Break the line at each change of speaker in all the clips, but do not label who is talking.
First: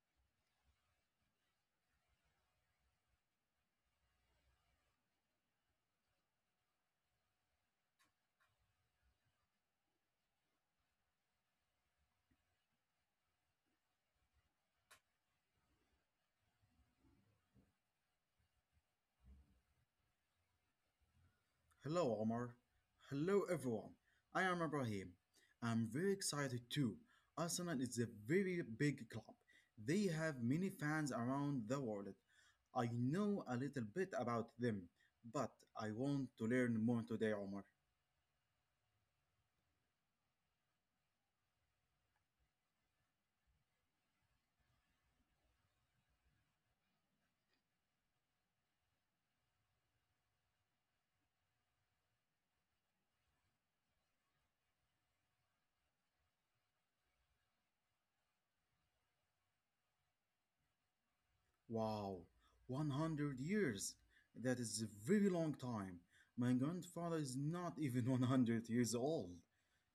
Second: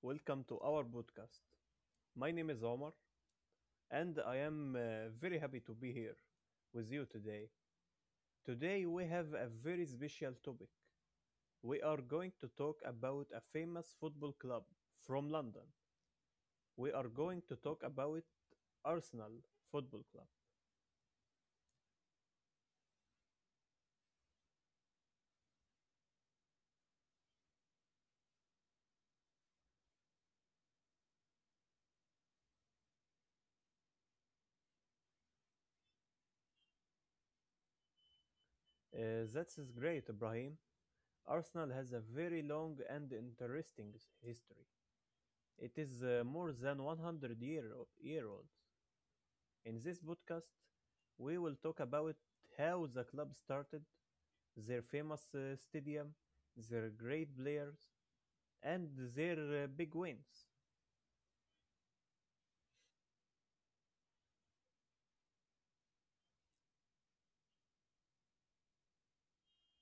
welcome to our podcast. My name is Omar and I am very happy to be here with you today. Today we have a very special topic. We are going to talk about a famous football club from London. We are going to talk about Arsenal Football Club.
Hello, Omar. Hello, everyone. I am Ibrahim. I'm very excited too. Arsenal is a very big club. They have many fans around the world. I know a little bit about them, but I want to learn more today, Omar.
That is great, Ibrahim. Arsenal has a very long and interesting history. It is more than 100 year old. In this podcast, we will talk about how the club started, their famous stadium, their great players, and their big wins.
Wow, 100 years. That is a very long time. My grandfather is not even 100 years old.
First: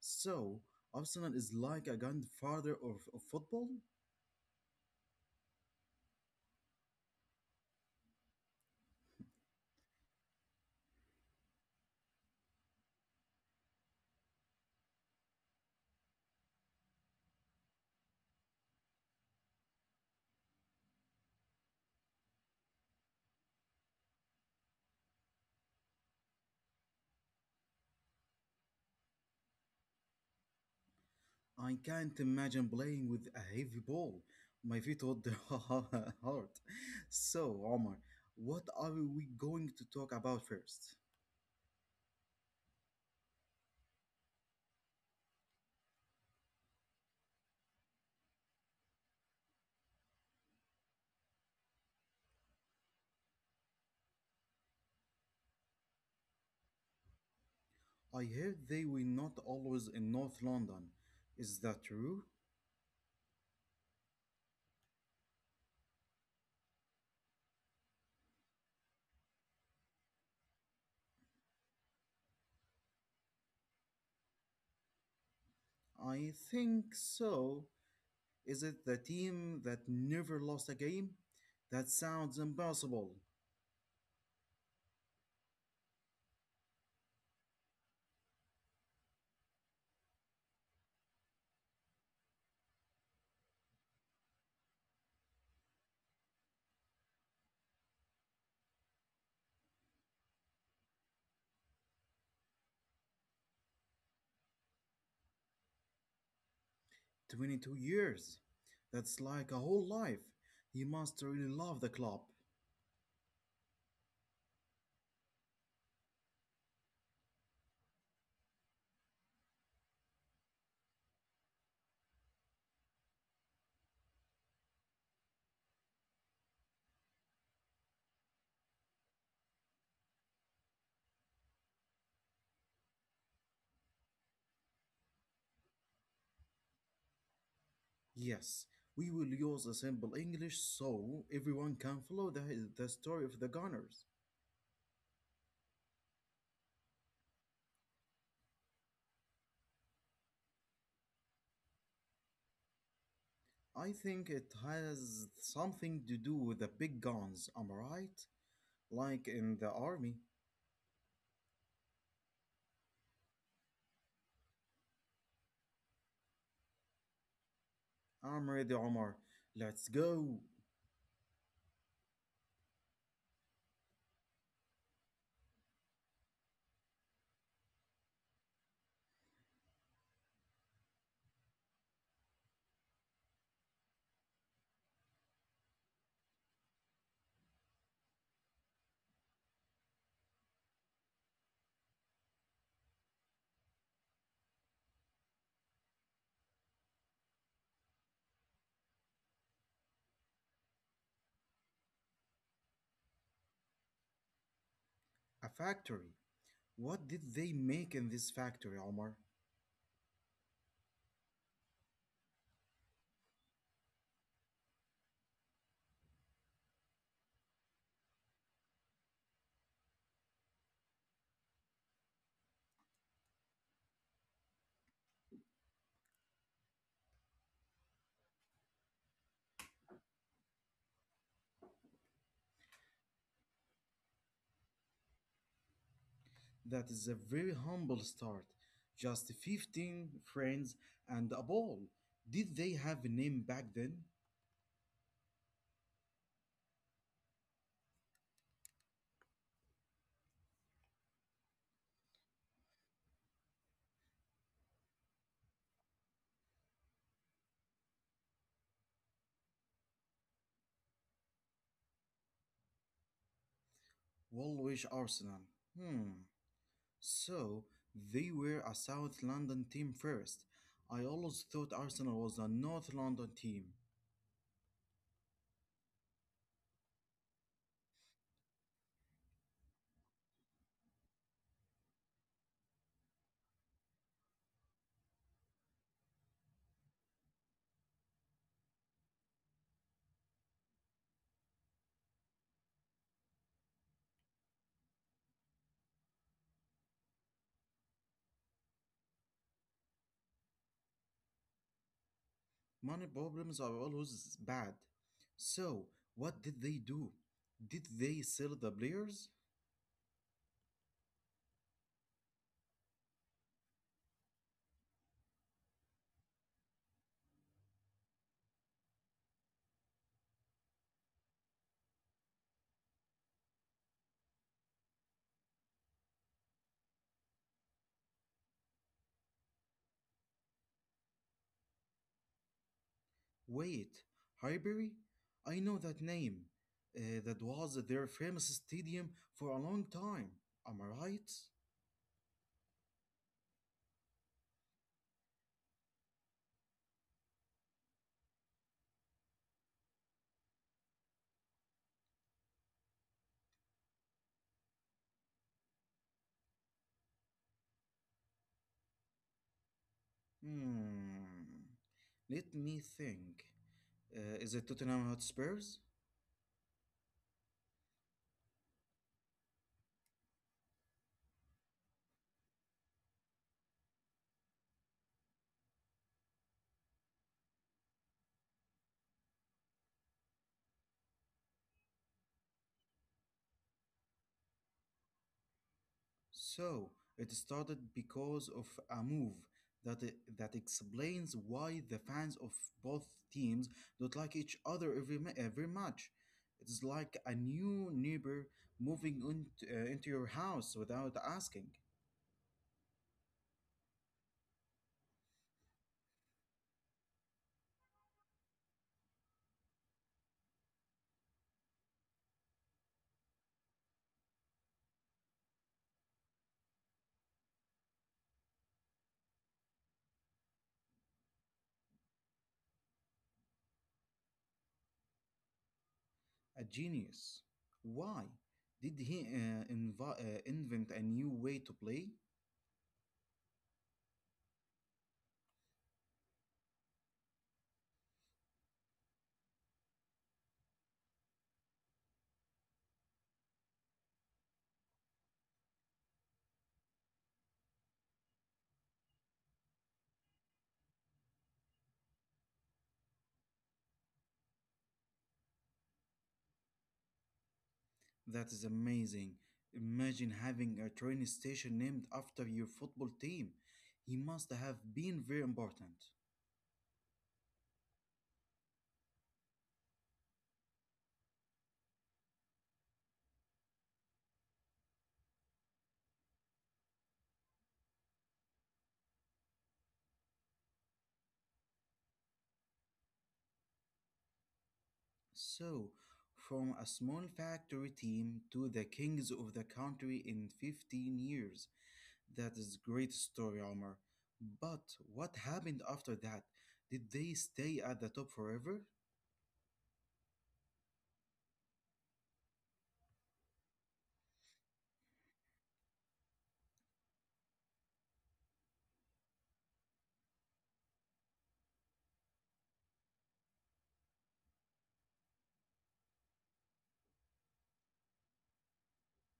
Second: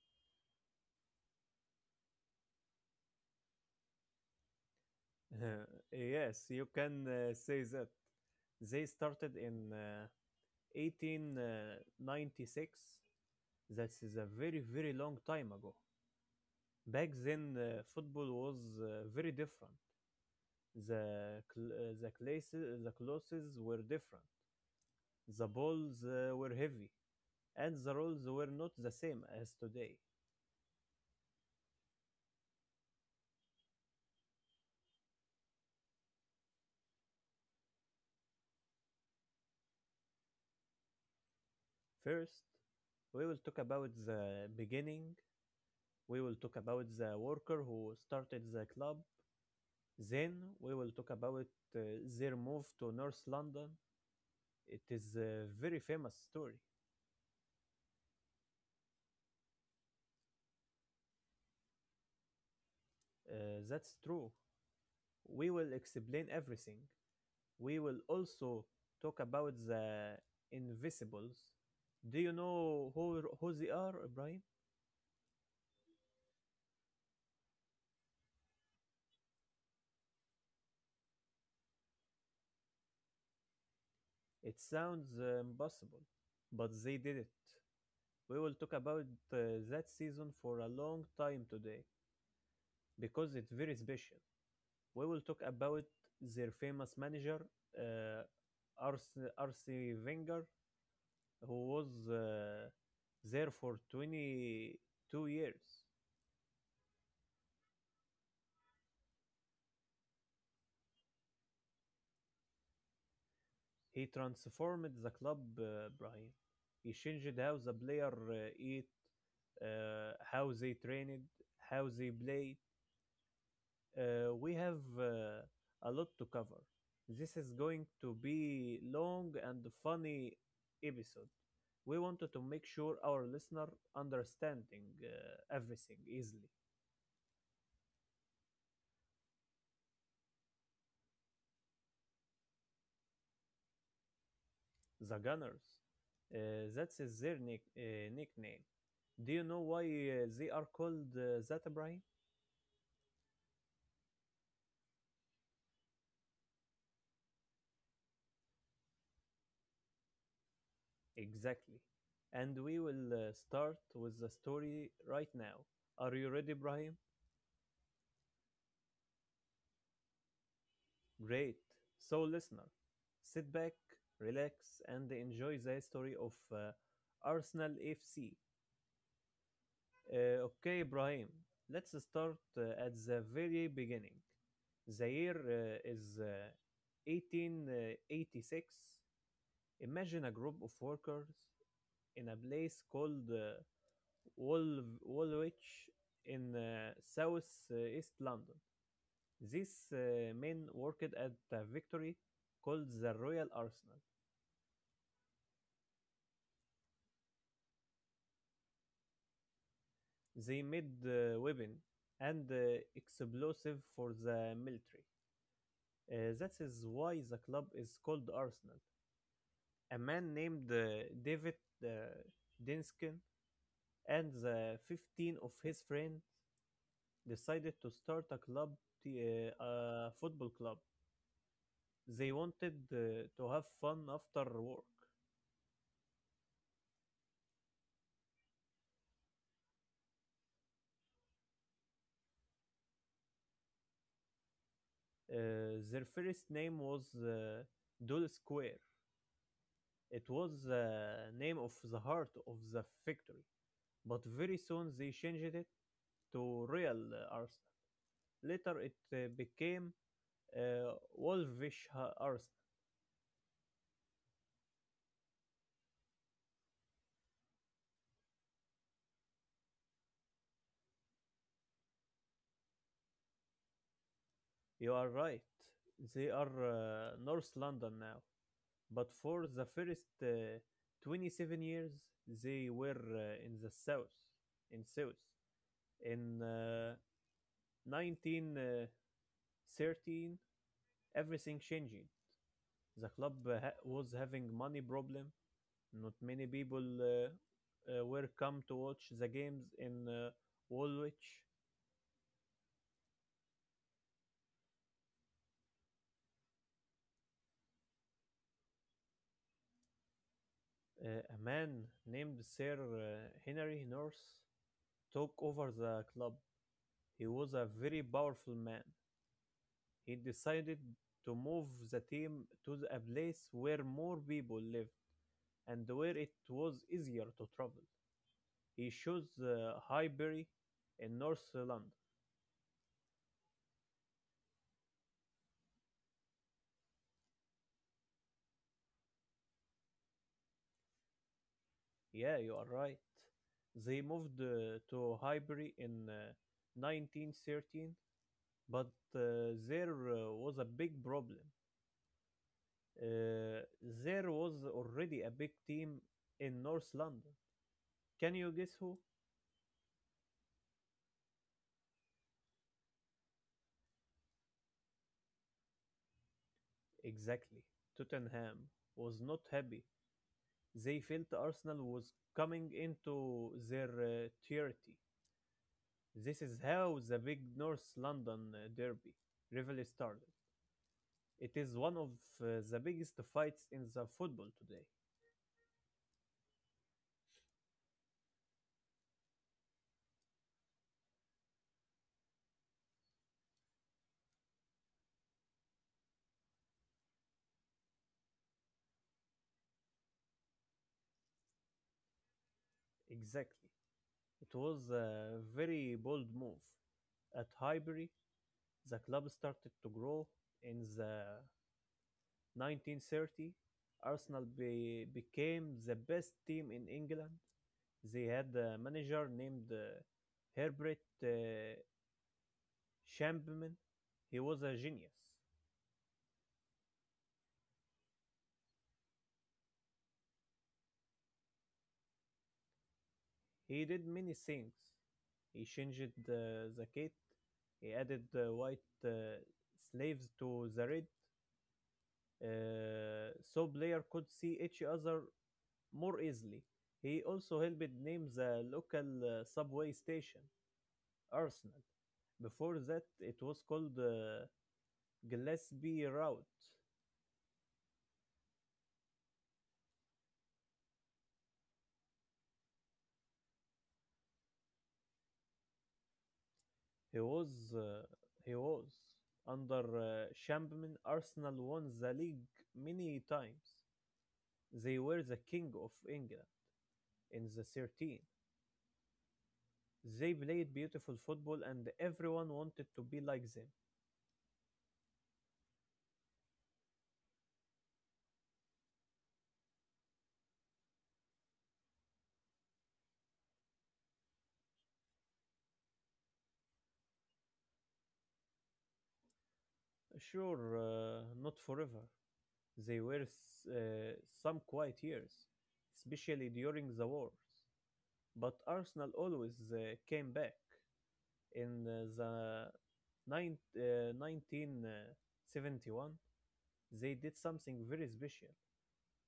So, Arsenal is like a grandfather of football?
Yes, you can say that. They started in 1896. That is a very, very long time ago. Back then, football was very different. The cl- the classes the clothes were different. The balls were heavy, and the rules were not the same as today.
I can't imagine playing with a heavy ball. My feet would hurt. So, Omar, what are we going to talk about first?
First, we will talk about the beginning. We will talk about the worker who started the club. Then we will talk about uh, their move to North London. It is a very famous story.
I heard they were not always in North London. Is that true?
That's true. We will explain everything. We will also talk about the invisibles. Do you know who they are, Ibrahim?
I think so. Is it the team that never lost a game? That sounds impossible.
It sounds impossible, but they did it. We will talk about uh, that season for a long time today because it's very special. We will talk about their famous manager, uh, Arsene Wenger, who was there for 22 years.
22 years. That's like a whole life. You must really love the club.
He transformed the club, Brian. He changed how the player eat, how they trained, how they played. We have a lot to cover. This is going to be long and funny episode. We wanted to make sure our listener understanding everything easily.
Yes, we will use a simple English so everyone can follow the story of the gunners.
The Gunners. That's is their nickname. Do you know why they are called that, Ibrahim?
I think it has something to do with the big guns, am I right? Like in the army.
Exactly. And we will start with the story right now. Are you ready, Ibrahim?
I'm ready, Omar. Let's go.
Great. So, listener, sit back, relax, and enjoy the story of Arsenal FC. Okay, Ibrahim, let's start at the very beginning. The year is 1886. Imagine a group of workers in a place called Woolwich in South East London. These men worked at a victory called the Royal Arsenal.
A factory. What did they make in this factory, Omar?
They made weapons and explosive for the military. That is why the club is called Arsenal. A man named David uh, Dinskin and the 15 of his friends decided to start a club, a football club. They wanted to have fun after work.
That is a very humble start. Just 15 friends and a ball. Did they have a name back then?
Their first name was Dole Square. It was the name of the heart of the factory, but very soon they changed it to Real Arsenal. Later, it became Wolverhampton.
Woolwich Arsenal. Hmm. So they were a South London team first. I always thought Arsenal was a North London team.
You are right. They are North London now, but for the first 27 years they were in the south. In south. In 1913, everything changing. The club was having money problem. Not many people were come to watch the games in Woolwich.
Money problems are always bad. So what did they do? Did they sell the players?
A man named Sir Henry North took over the club. He was a very powerful man. He decided to move the team to a place where more people lived and where it was easier to travel. He chose Highbury in North London.
Wait, Highbury? I know that name. That was their famous stadium for a long time. Am I right?
Yeah, you are right. They moved to Highbury in 1913, but there was a big problem. Uh, there was already a big team in North London. Can you guess who?
Hmm. Let me think. Is it Tottenham Hotspurs?
Exactly. Tottenham was not happy. They felt Arsenal was coming into their territory. This is how the big North London derby rivalry started. It is one of the biggest fights in the football today.
So it started because of a move that that explains why the fans of both teams don't like each other every every match. It's like a new neighbor moving into your house without asking.
Exactly. It was a very bold move. At Highbury, the club started to grow in the 1930s. Arsenal became the best team in England. They had a manager named Herbert uh, Champman. He was a genius.
A genius. Why did he invent a new way to play?
He did many things. He changed the kit. He added white uh, slaves to the red, so players could see each other more easily. He also helped name the local subway station Arsenal. Before that, it was called Gillespie Route.
That is amazing. Imagine having a train station named after your football team. He must have been very important.
He was uh, he was under Shampman. Arsenal won the league many times. They were the king of England in the 13. They played beautiful football and everyone wanted to be like them.
So, from a small factory team to the kings of the country in 15 years. That is great story, Omar. But what happened after that? Did they stay at the top forever?
Sure, not forever. They were some quiet years, especially during the wars. But Arsenal always came back. In 1971, they did something very special,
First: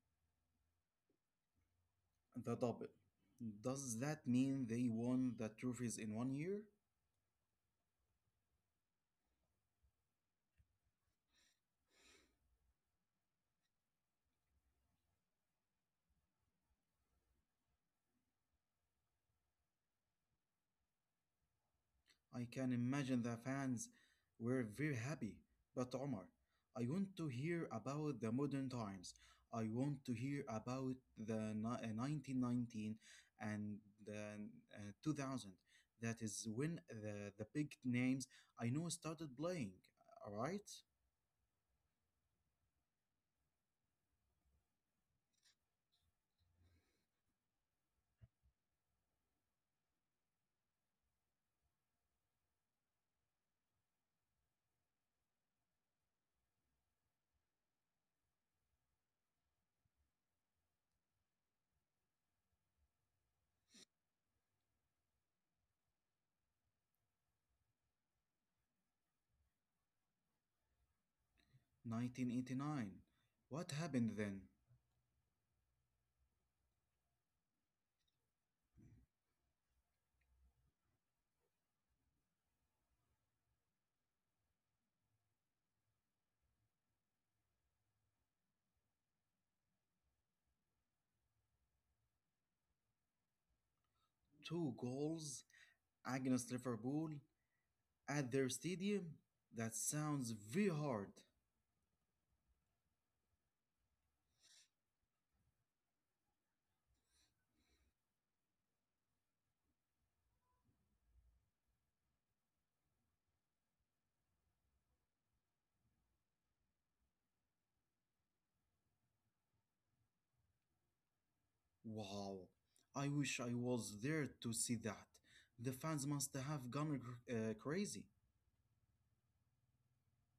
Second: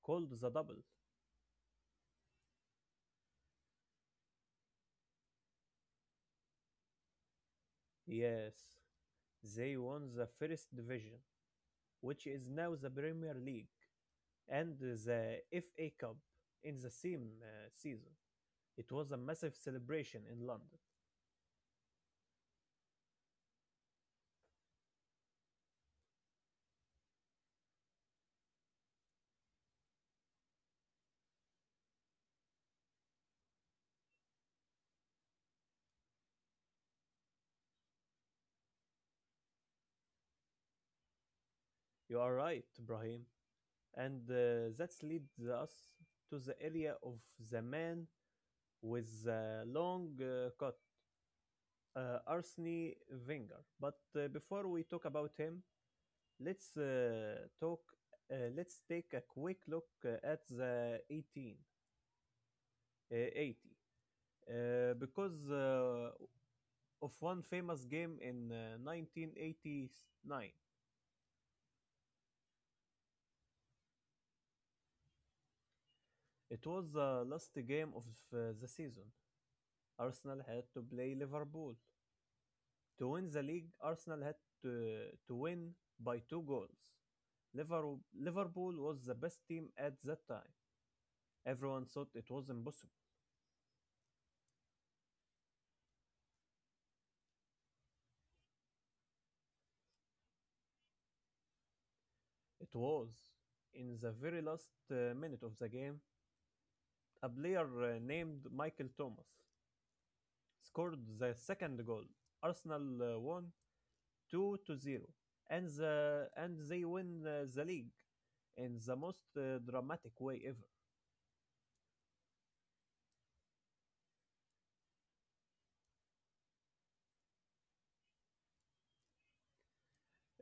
called the double.
The double. Does that mean they won the trophies in one year?
Yes, they won the First Division, which is now the Premier League, and the FA Cup in the same season. It was a massive celebration in London.
I can imagine the fans were very happy. But Omar, I want to hear about the modern times. I want to hear about the 1919 and the 2000. That is when the big names I know started playing. All right?
You are right, Brahim. And that leads us to the area of the man with a long cut, Arsene Wenger. But before we talk about him, let's talk. Let's take a quick look at the 18 80 because of one famous game in 1989.
1989. What happened then?
It was the last game of the season. Arsenal had to play Liverpool. To win the league, Arsenal had to win by two goals. Liverpool was the best team at that time. Everyone thought it was impossible.
Two goals against Liverpool at their stadium? That sounds very hard.
It was. In the very last minute of the game, a player named Michael Thomas scored the second goal. Arsenal won 2 to 0, and they win the league in the most dramatic way ever.
Wow, I wish I was there to see that. The fans must have gone crazy.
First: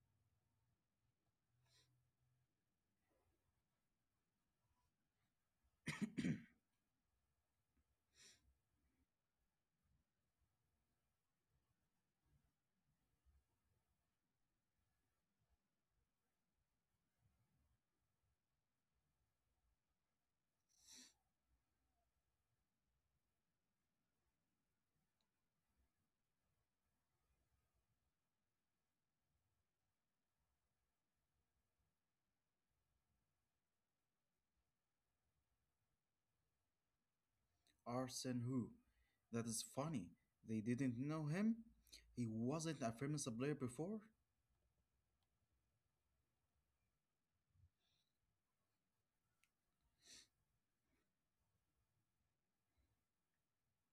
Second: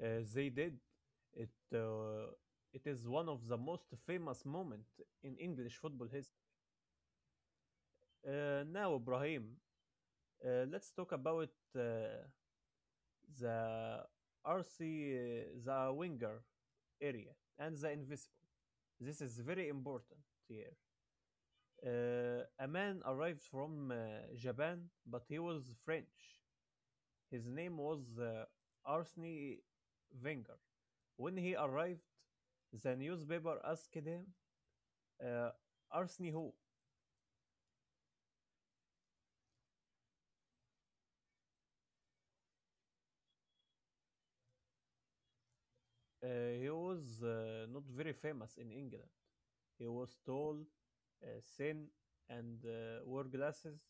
They did. It uh, it is one of the most famous moment in English football history. Now, Ibrahim, let's talk about uh, the RC, the winger area, and the invisible. This is very important here. A man arrived from Japan, but he was French. His name was Arsene Wenger. When he arrived, the newspaper asked him, uh, Arsene who?
Arsene who? That is funny. They didn't know him? He wasn't a famous player before?
Uh, he was not very famous in England. He was tall, uh, thin, and wore glasses.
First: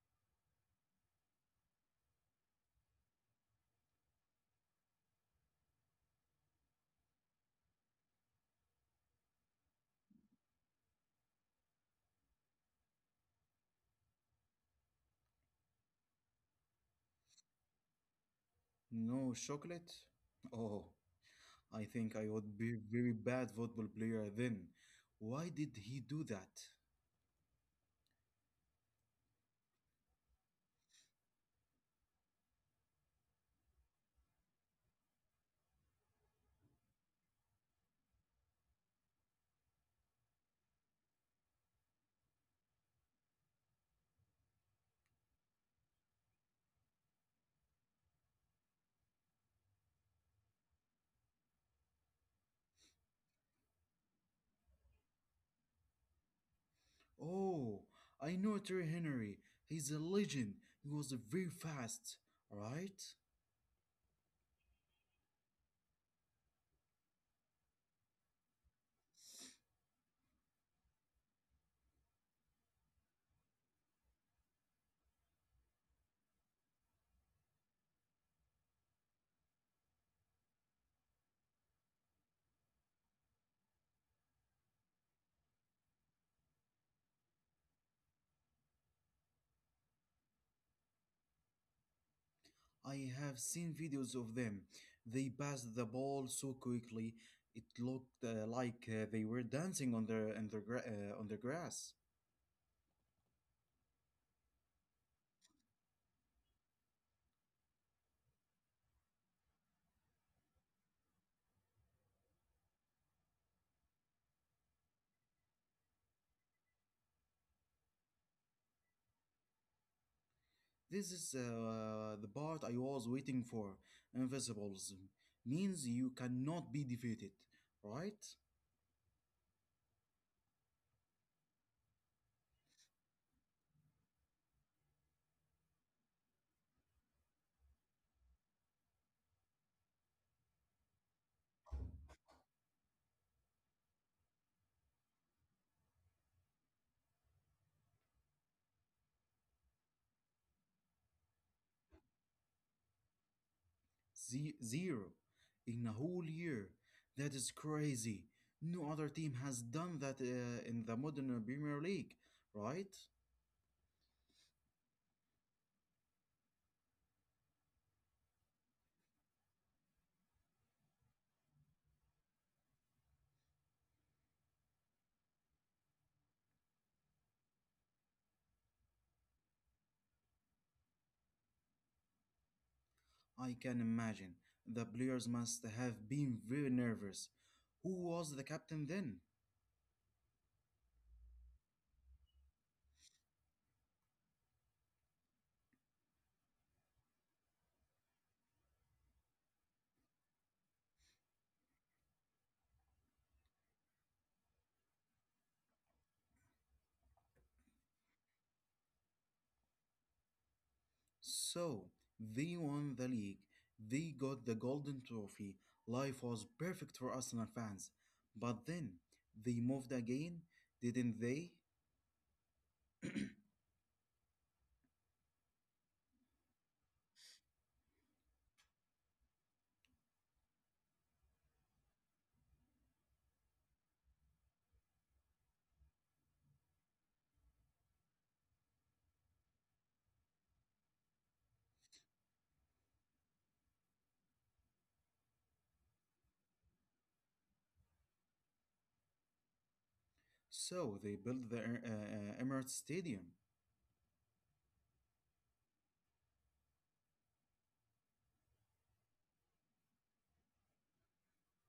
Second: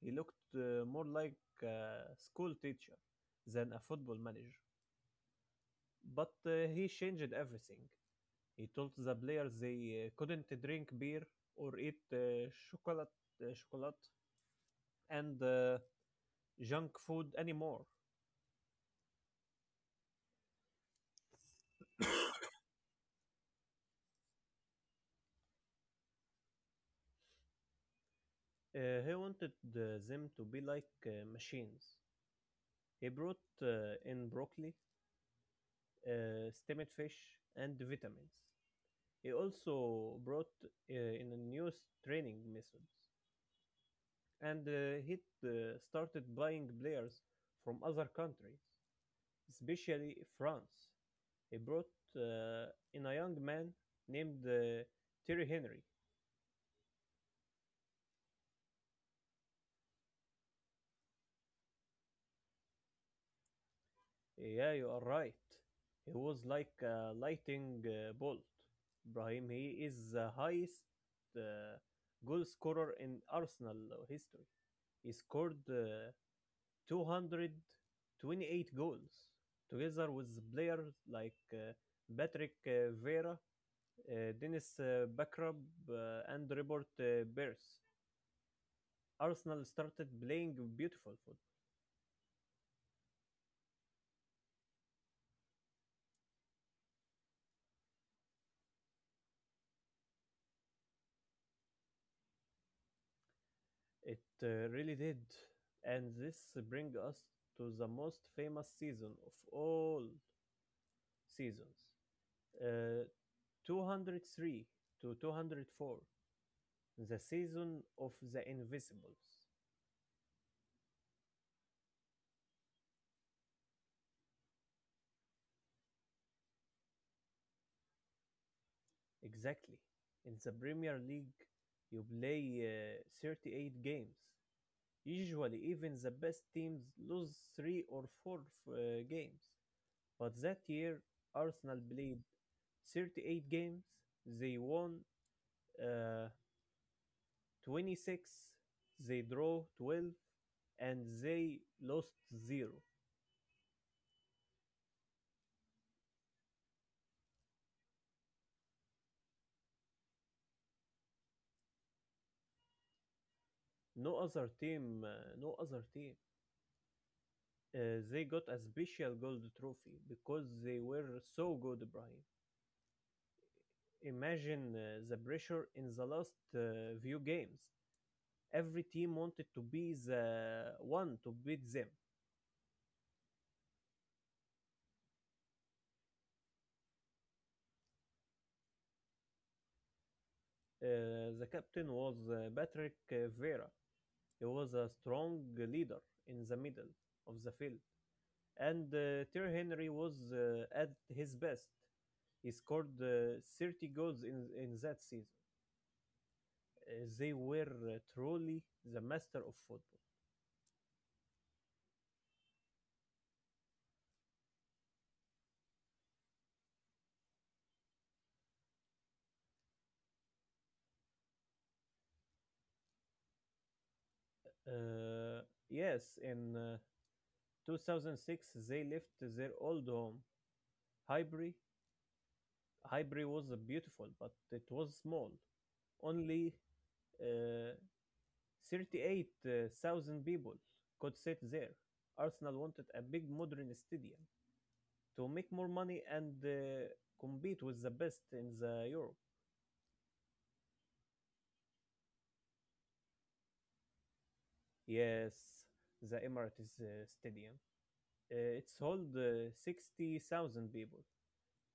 He looked more like a school teacher than a football manager. But he changed everything. He told the players they couldn't drink beer or eat chocolate and junk food anymore.
No chocolate? Oh, I think I would be very bad football player then. Why did he do that?
He wanted them to be like machines. He brought in broccoli, steamed fish, and vitamins. He also brought in a new training methods, and he started buying players from other countries, especially France. He brought uh, in a young man named Thierry Henry.
Oh, I know Terry Henry. He's a legend. He was very fast, right?
Yeah, you are right. He was like a lightning bolt. Brahim, he is the highest uh, goal scorer in Arsenal history. He scored 228 goals, together with players like Patrick Vieira, Dennis Bergkamp, and Robert Beers. Arsenal started playing beautiful football.
I have seen videos of them. They passed the ball so quickly, it looked like they were dancing on the on the grass.
It really did, and this brings us to the most famous season of all seasons, uh, 203 to 204, the season of the Invisibles.
This is the part I was waiting for. Invisibles means you cannot be defeated, right?
Exactly. In the Premier League, you play 38 games. Usually, even the best teams lose three or four games. But that year, Arsenal played 38 games. They won Uh, 26, they draw 12, and they lost 0.
Zero in a whole year. That is crazy. No other team has done that in the modern Premier League, right?
No other team, no other team. They got a special gold trophy because they were so good, Brian. Imagine the pressure in the last few games. Every team wanted to be the one to beat them.
I can imagine. The players must have been very nervous. Who was the captain then?
The captain was Patrick Vera. He was a strong leader in the middle of the field, and Thierry Henry was at his best. He scored 30 goals in that season. They were truly the master of football.
So, they won the league. They got the golden trophy. Life was perfect for Arsenal fans. But then, they moved again, didn't they?
Uh, yes, in 2006 they left their old home, Highbury. Highbury was beautiful, but it was small. Only uh, 38,000 people could sit there. Arsenal wanted a big modern stadium to make more money and compete with the best in the Europe.
So, they built the Emirates Stadium.
Yes, the Emirates Stadium. It's hold 60,000 people.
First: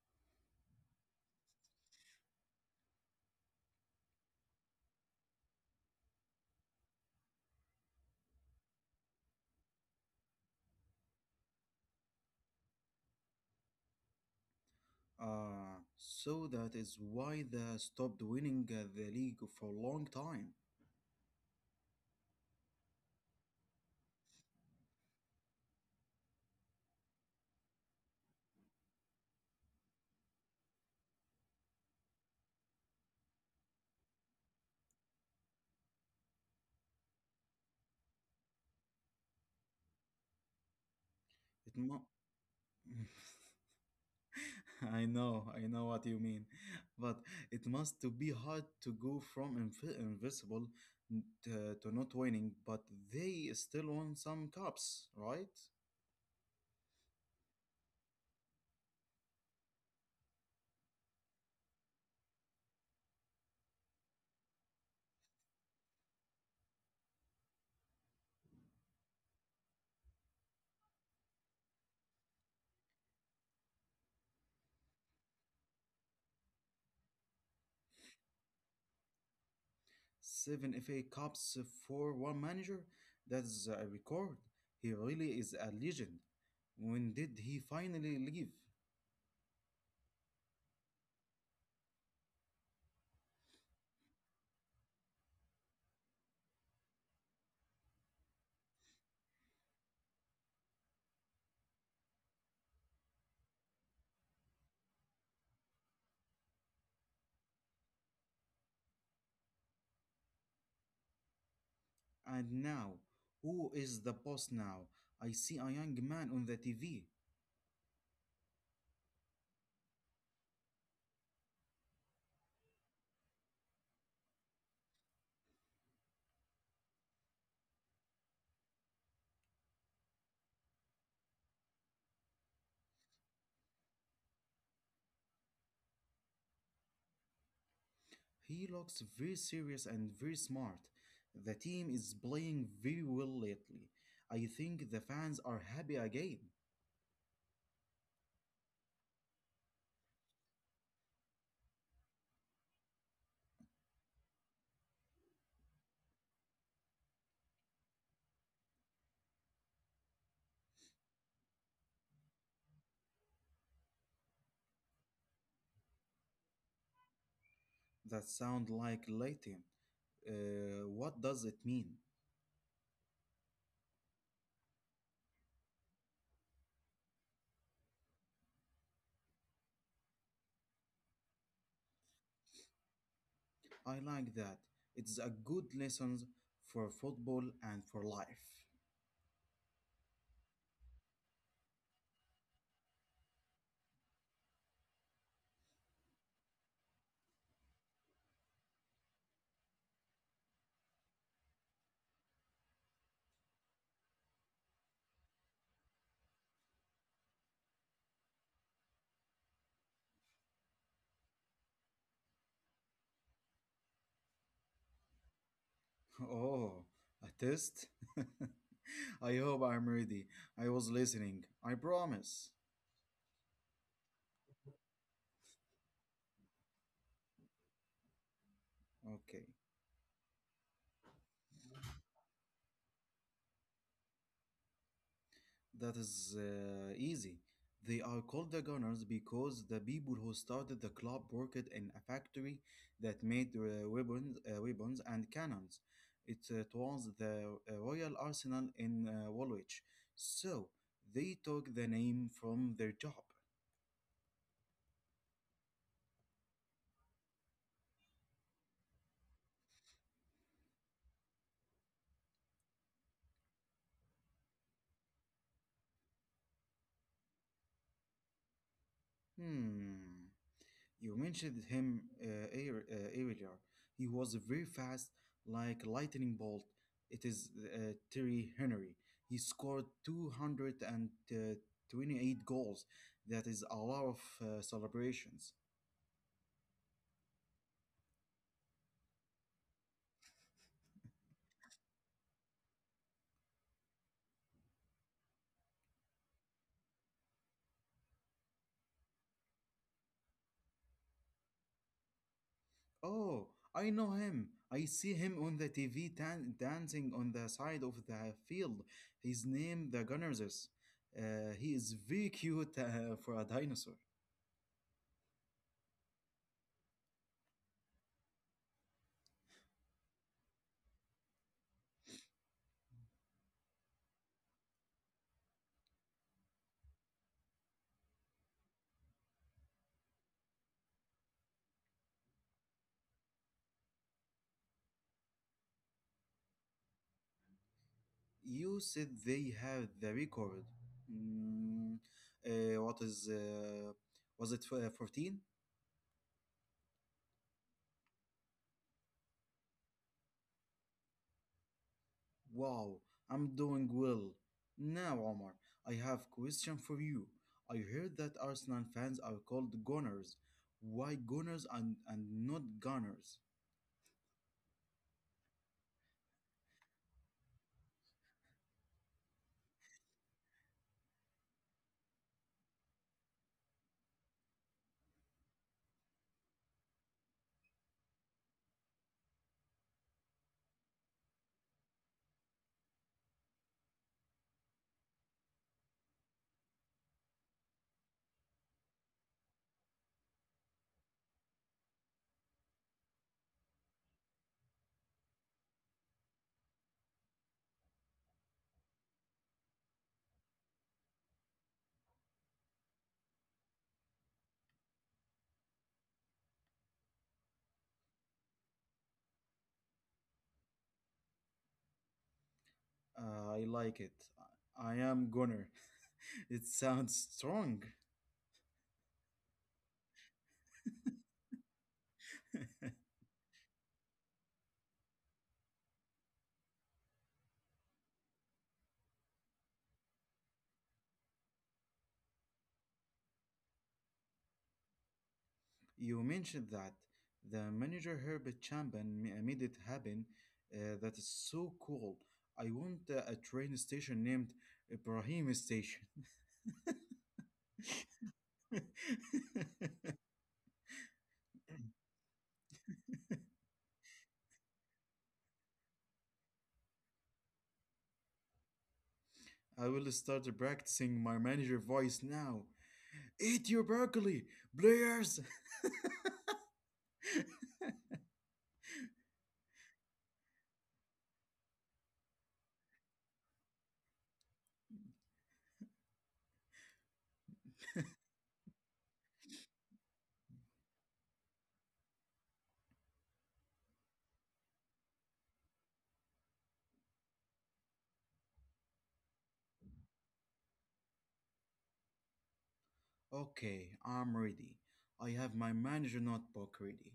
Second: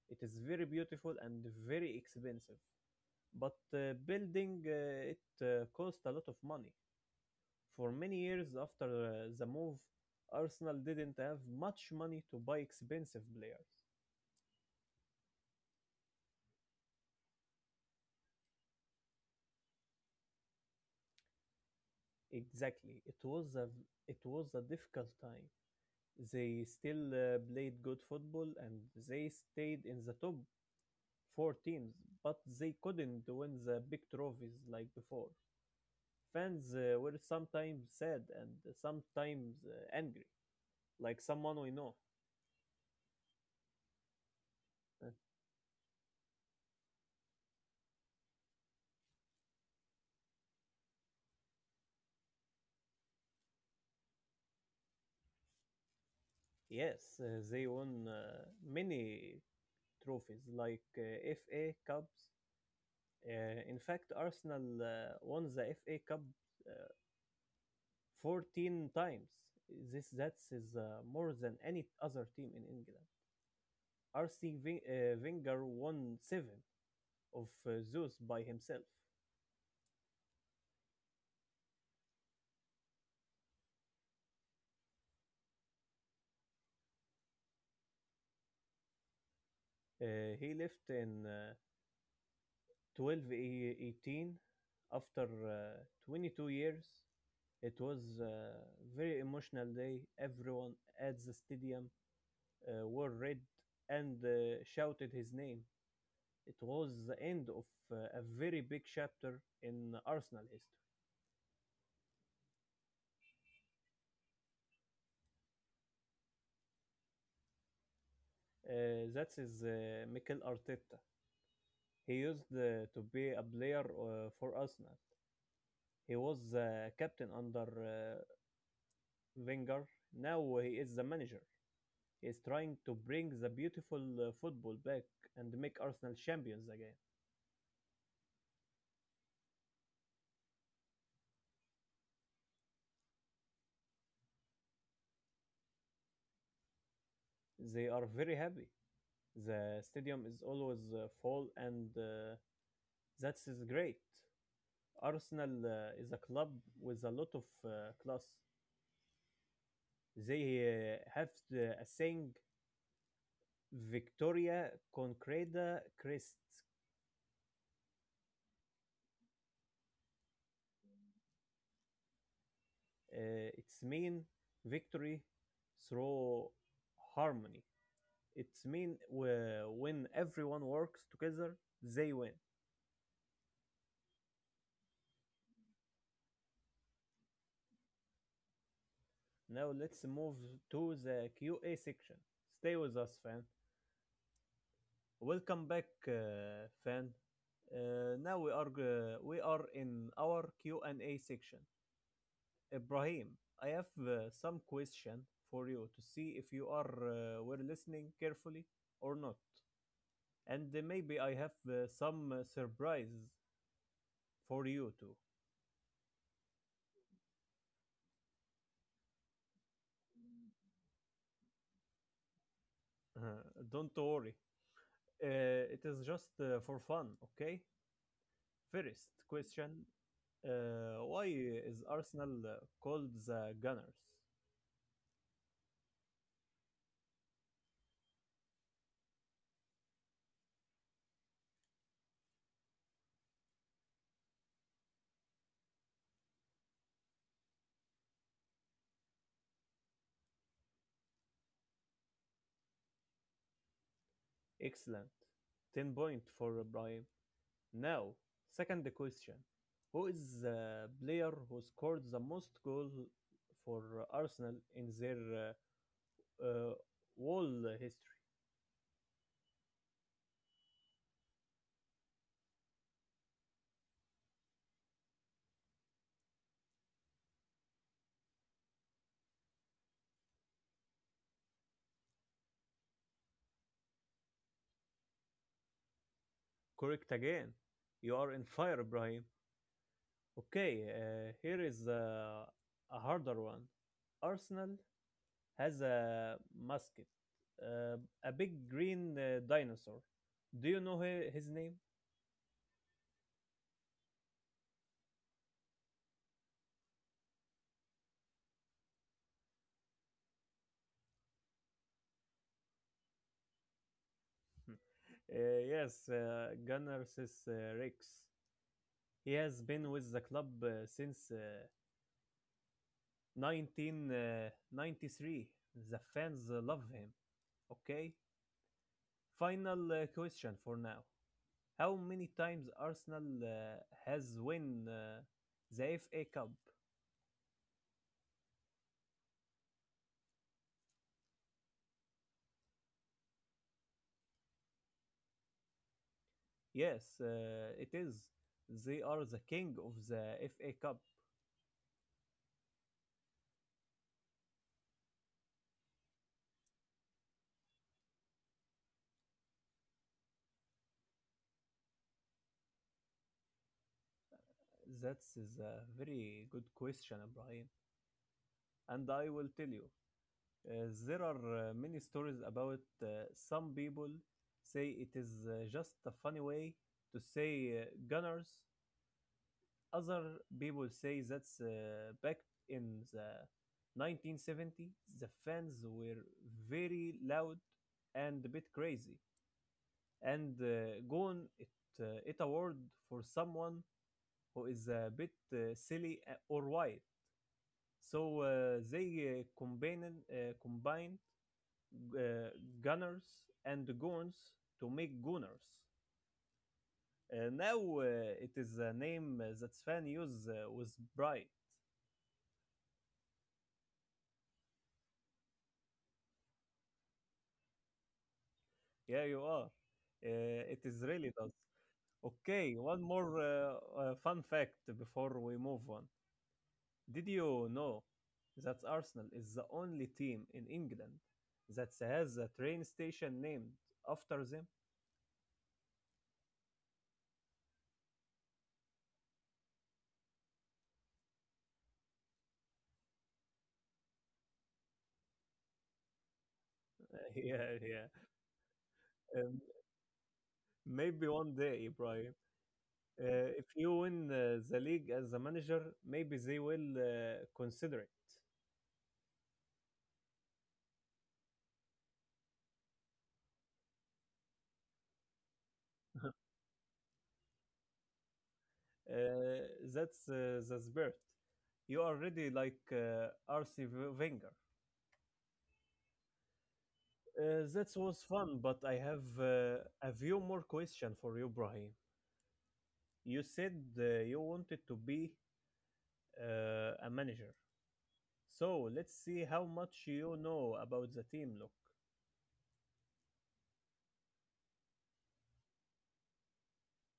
It is very beautiful and very expensive. But building it cost a lot of money. For many years after the move, Arsenal didn't have much money to buy expensive players.
So that is why they stopped winning the league for a long time.
Exactly. It was a difficult time. They still played good football and they stayed in the top four teams, but they couldn't win the big trophies like before. Fans were sometimes sad and sometimes angry, like someone we
It
know.
mu- I
Uh,
know, I know what you mean, but it must to be hard to go from invisible to not winning, but they still won some cups, right?
Yes, they won many trophies like FA Cups. In fact, Arsenal won the FA Cup uh, 14 times. This that is more than any other team in England. RC Wenger won seven of those by himself.
Seven FA Cups for one manager? That's a record. He really is a legend. When did he finally leave?
He left in 12 18 after 22 years. It was a very emotional day. Everyone at the stadium wore red and shouted his name. It was the end of a very big chapter in Arsenal history.
And now, who is the boss now? I see a young man on the TV.
That is Mikel Arteta. He used to be a player for Arsenal. He was captain under Wenger. Now he is the manager. He is trying to bring the beautiful football back and make Arsenal champions again.
He looks very serious and very smart. The team is playing very well lately. I think the fans are happy again.
They are very happy. The stadium is always full, and that is great. Arsenal is a club with a lot of class. They have a saying Victoria Concreta crest.
That sounds like Latin. What does it mean?
Its mean victory through harmony. It's mean when everyone works together, they win.
I like that. It's a good lesson for football and for life.
Now let's move to the QA section. Stay with us, fan. Welcome back, fan. Now we are in our Q&A section. Ibrahim, I have some question for you to see if you are were listening carefully or not, and maybe I have some surprise for you too.
Oh, a test? I hope I'm ready. I was listening. I promise.
Uh, don't worry, it is just for fun, okay? First
Okay.
question: why is Arsenal called the Gunners?
That is easy. They are called the Gunners because the people who started the club worked in a factory that made weapons and cannons. It was the Royal Arsenal in Woolwich. So they took the name from their job.
Excellent, 10 point for Ibrahim. Now, second question: who is the player who scored the most goals for Arsenal in their uh, uh, whole history?
Hmm. You mentioned him earlier. He was very fast, like lightning bolt. It is Terry Henry. He scored 228 goals. That is a lot of celebrations.
Correct again. You are in fire, Ibrahim. Okay, here is a harder one. Arsenal has a mascot, uh, a big green dinosaur. Do you know his name?
Oh, I know him. I see him on the TV dancing on the side of the field. His name, the Gunners. He is very cute for a dinosaur.
Yes, Gunnar says, Rex. He has been with the club since 1993. The fans love him. Okay. Final question for now. How many times Arsenal has won the FA Cup?
You said they have the record. Mm, what is Was it 14?
Yes, it is. They are the king of the FA Cup.
Wow, I'm doing well. Now, Omar, I have question for you. I heard that Arsenal fans are called Gunners. Why Gunners and not Gunners?
That is a very good question, Ibrahim. And I will tell you, there are many stories about some people say it is just a funny way to say Gunners. Other people say that back in the 1970s, the fans were very loud and a bit crazy, and gone it, it award for someone who is a bit silly or wild. So they combined uh, gunners and goons to make gunners. Now it is a name that fans use with pride.
I like it. I am Gunner. It sounds strong.
Yeah, you are. It is really does. Okay, one more fun fact before we move on. Did you know that Arsenal is the only team in England that has a train station named after them?
You mentioned that the manager Herbert Chapman made it happen. That is so cool. I want a train station named Ibrahim Station.
Yeah, yeah. Um, Maybe one day, Ibrahim. If you win the league as a manager, maybe they will consider it.
I will start practicing my manager voice now. Eat your broccoli, players!
Uh, that's the spirit. You are already like RC Wenger. That was fun, but I have a few more questions for you, Brahim. You said you wanted to be a manager, so let's see how much you know about the team. Look,
Okay, I'm ready. I have my manager notebook ready.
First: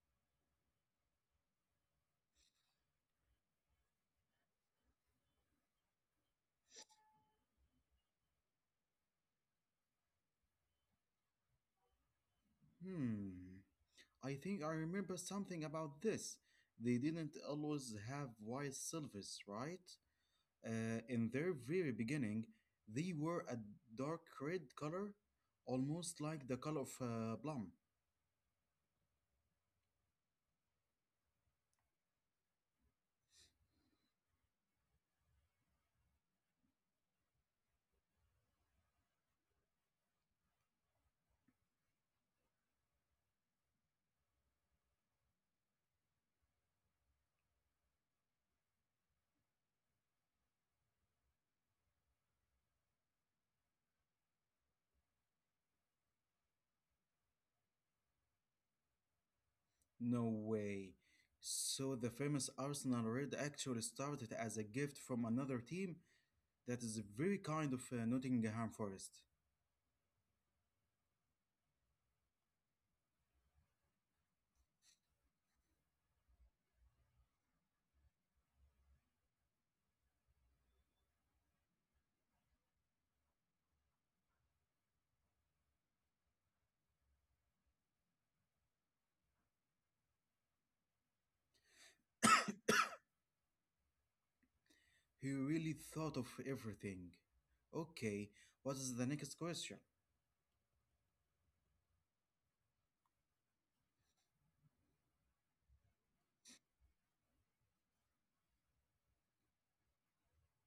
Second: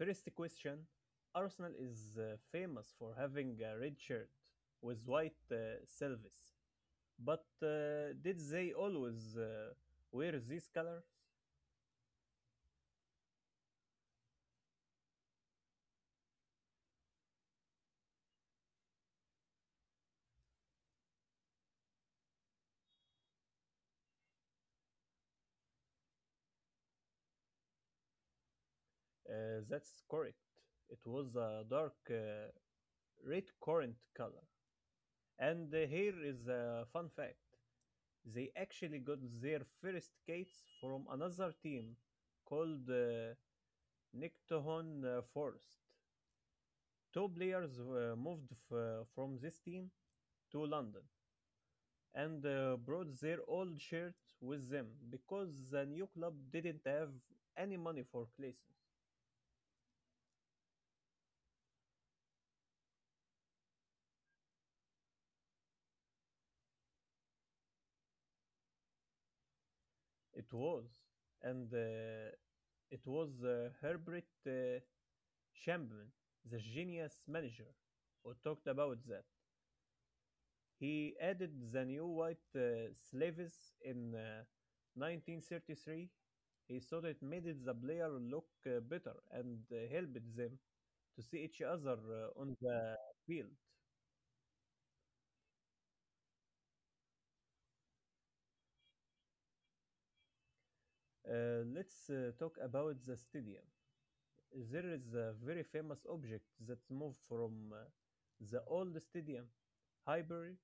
first question: Arsenal is famous for having a red shirt with white service, but did they always wear these colors?
Hmm, I think I remember something about this. They didn't always have white silvers, right? In their very beginning, they were a dark red color, almost like the color of plum.
That's correct. It was a dark red currant color. And here is a fun fact. They actually got their first skates from another team called Nictohon Forest. Two players moved from this team to London and brought their old shirts with them because the new club didn't have any money for classes.
No way. So the famous Arsenal Red actually started as a gift from another team. That is very kind of Nottingham Forest.
It was, and it was Herbert Shambman, the genius manager, who talked about that. He added the new white sleeves in 1933. He thought it made the player look better and helped them to see each other on the field.
He really thought of everything. Okay, what is the next question?
Let's talk about the stadium. There is a very famous object that moved from the old stadium, Highbury,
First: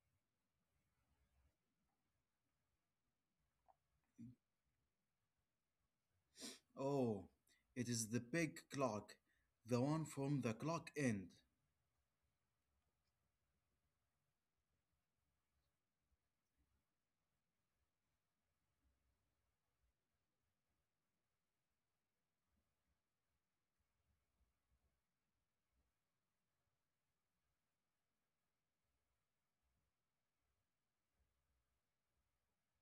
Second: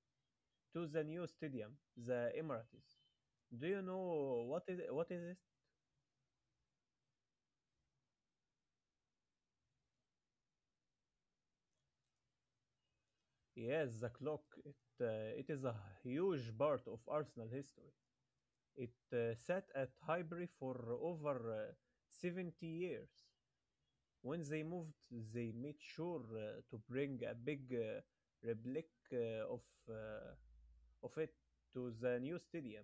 to the new stadium, the Emirates. Do you know what is it?
Oh, it is the big clock, the one from the clock end.
Yes, the clock. It is a huge part of Arsenal history. It sat at Highbury for over uh, 70 years. When they moved, they made sure to bring a big replica uh, of, uh, of it to the new stadium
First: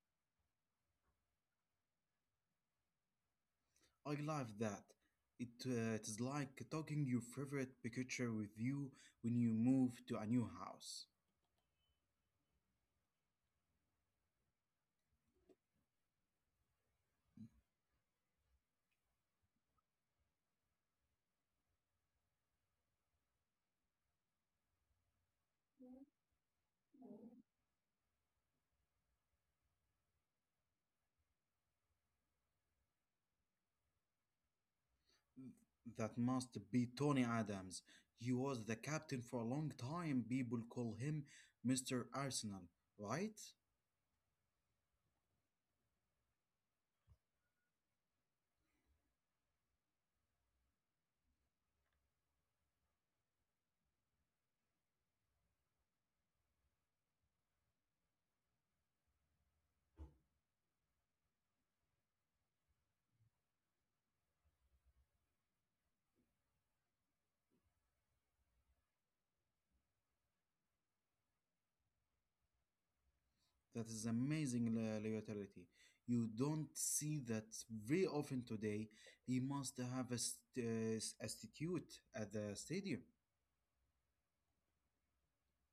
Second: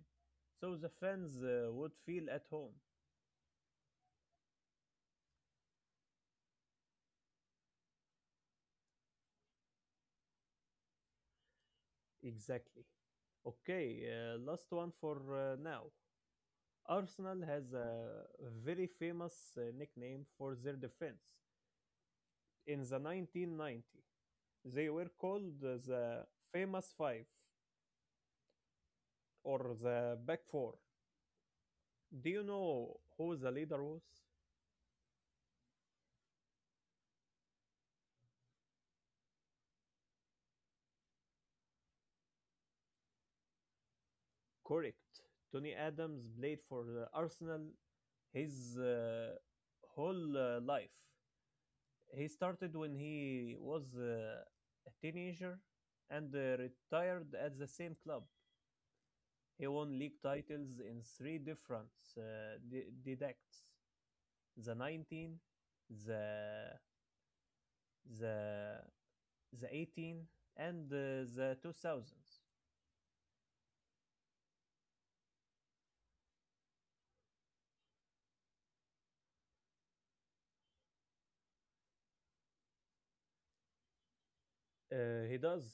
so the fans would feel at home.
I love that. It is like taking your favorite picture with you when you move to a new house.
Exactly. Okay, last one for now. Arsenal has a very famous nickname for their defense in the 1990. They were called the Famous Five or the Back Four. Do you know who the leader was?
Mm, that must be Tony Adams. He was the captain for a long time. People call him Mr. Arsenal, right?
Correct. Tony Adams played for the Arsenal his whole life. He started when he was a teenager and retired at the same club. He won league titles in three different decades: the 19, the the the 18 and the 2000s.
That is amazing loyalty. You don't see that very often today. He must have a statue at the stadium.
He does.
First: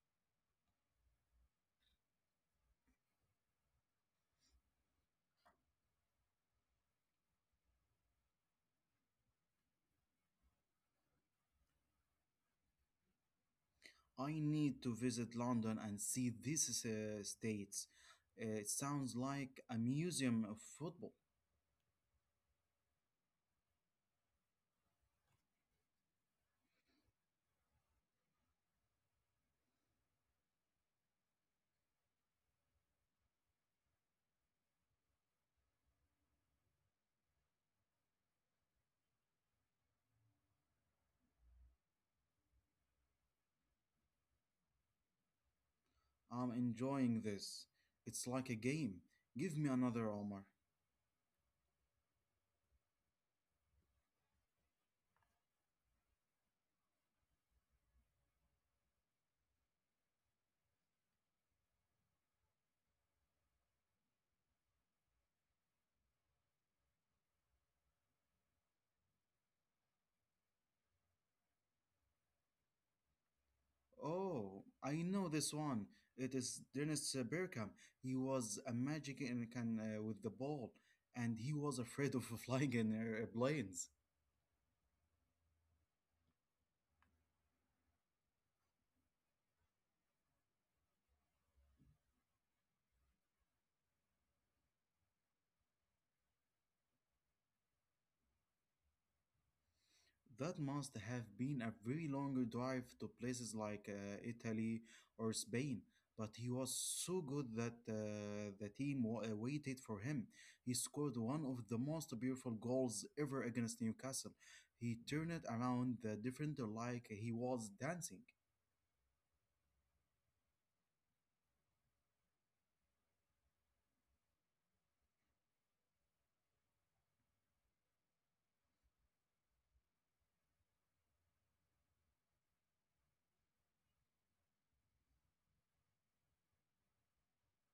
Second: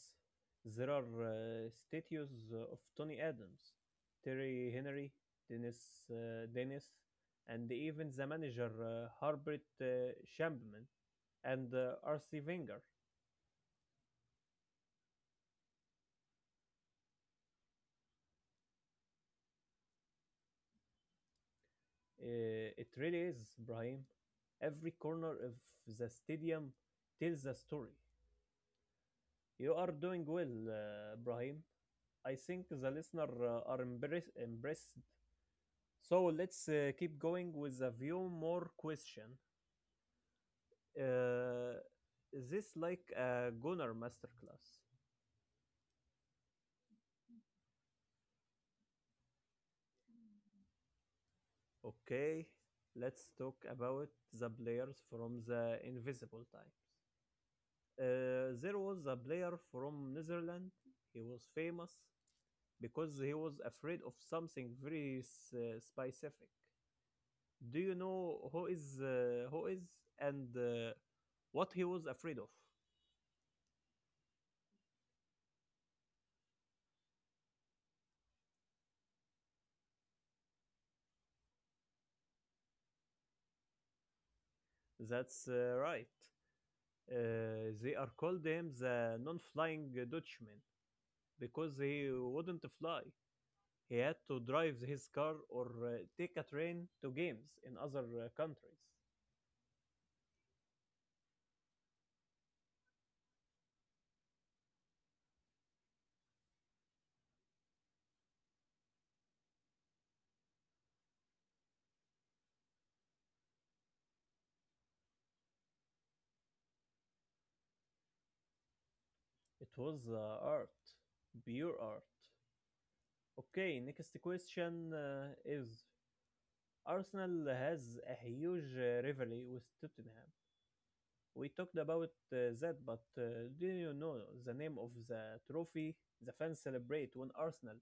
There are statues of Tony Adams, Terry Henry, Dennis, Dennis, and even the manager Herbert Shampman and R.C. Wenger.
I need to visit London and see these states. It sounds like a museum of football.
Uh, it really is, Brahim. Every corner of the stadium tells a story. You are doing well, Brahim. I think the listeners. So let's keep going with a few more question. Uh, Is this like a Gunnar masterclass?
I'm enjoying this. It's like a game. Give me another, Omar.
Okay, let's talk about the players from the Invisible Time. There was a player from Netherlands. He was famous because he was afraid of something very specific. Do you know who is and what he was afraid of?
Oh, I know this one. It is Dennis Bergkamp. He was a magic in can with the ball, and he was afraid of flying in planes.
That's right. They are called him the non-flying Dutchman because he wouldn't fly. He had to drive his car or take a train to games in other countries.
That must have been a very long drive to places like Italy or Spain, but he was so good that the team waited for him. He scored one of the most beautiful goals ever against Newcastle. He turned it around the defender like he was dancing.
It was art, pure art. Okay, next question is Arsenal has a huge rivalry with Tottenham. We talked about that, but do you know the name of the trophy the fans celebrate when Arsenal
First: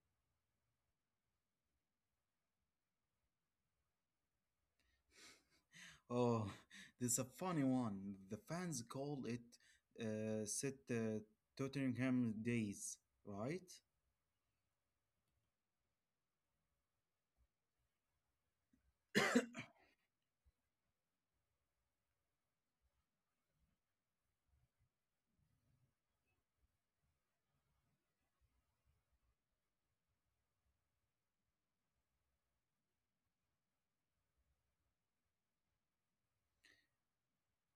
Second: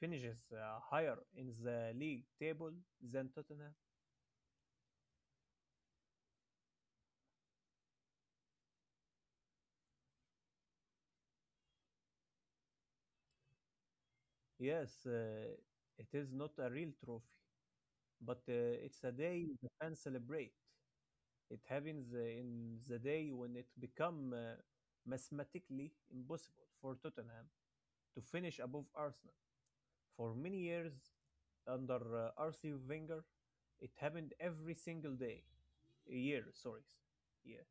finishes higher in the league table than Tottenham?
Oh, this is a funny one. The fans call it "Set Tottenham Days," right?
Yes, it is not a real trophy, but it's a day the fans celebrate. It happens in the day when it become mathematically impossible for Tottenham to finish above Arsenal. For many years under RC Wenger, it happened every single day, year, sorry, yeah.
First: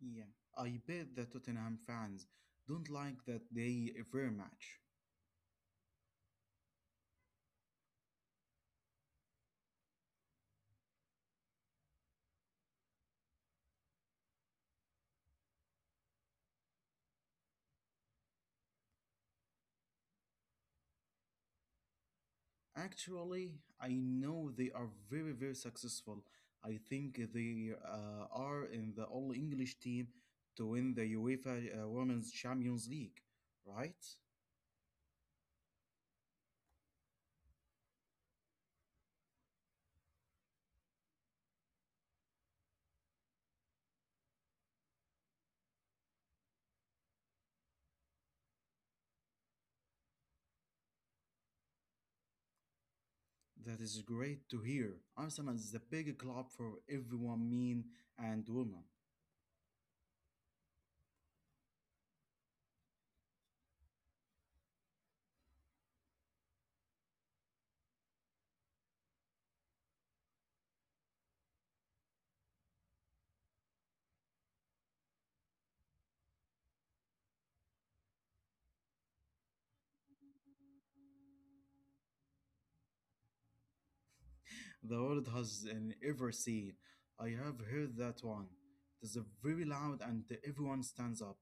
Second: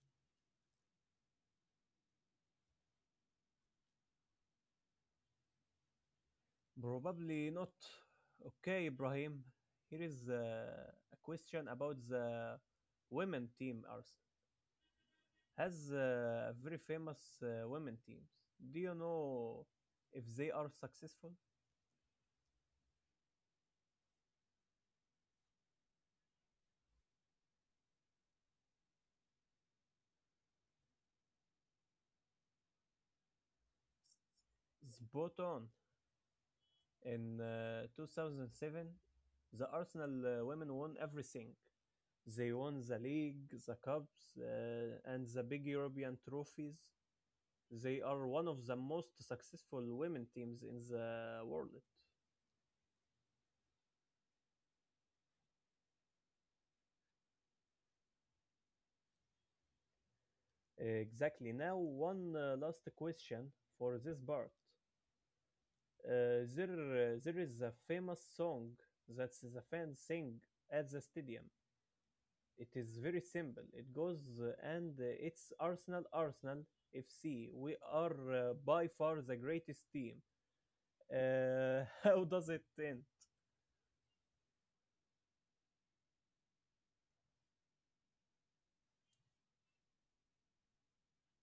Yeah, I bet the Tottenham fans don't like that they very much.
Probably not. Okay, Ibrahim. Here is a question about the women team. Ars has a very famous women teams. Do you know if they are successful?
Actually, I know they are very, very successful. I think they are in the All English team to win the UEFA Women's Champions League, right?
Spot on. In 2007, the Arsenal women won everything. They won the league, the cups, and the big European trophies. They are one of the most successful women teams in the world.
That is great to hear. Arsenal is the big club for everyone, men and women.
Exactly. Now, one last question for this part. There is a famous song that the fans sing at the stadium. It is very simple. It goes and it's Arsenal, Arsenal FC. We are by far the greatest team. How does it end?
The world has an ever seen. I have heard that one. It is very loud and everyone stands up.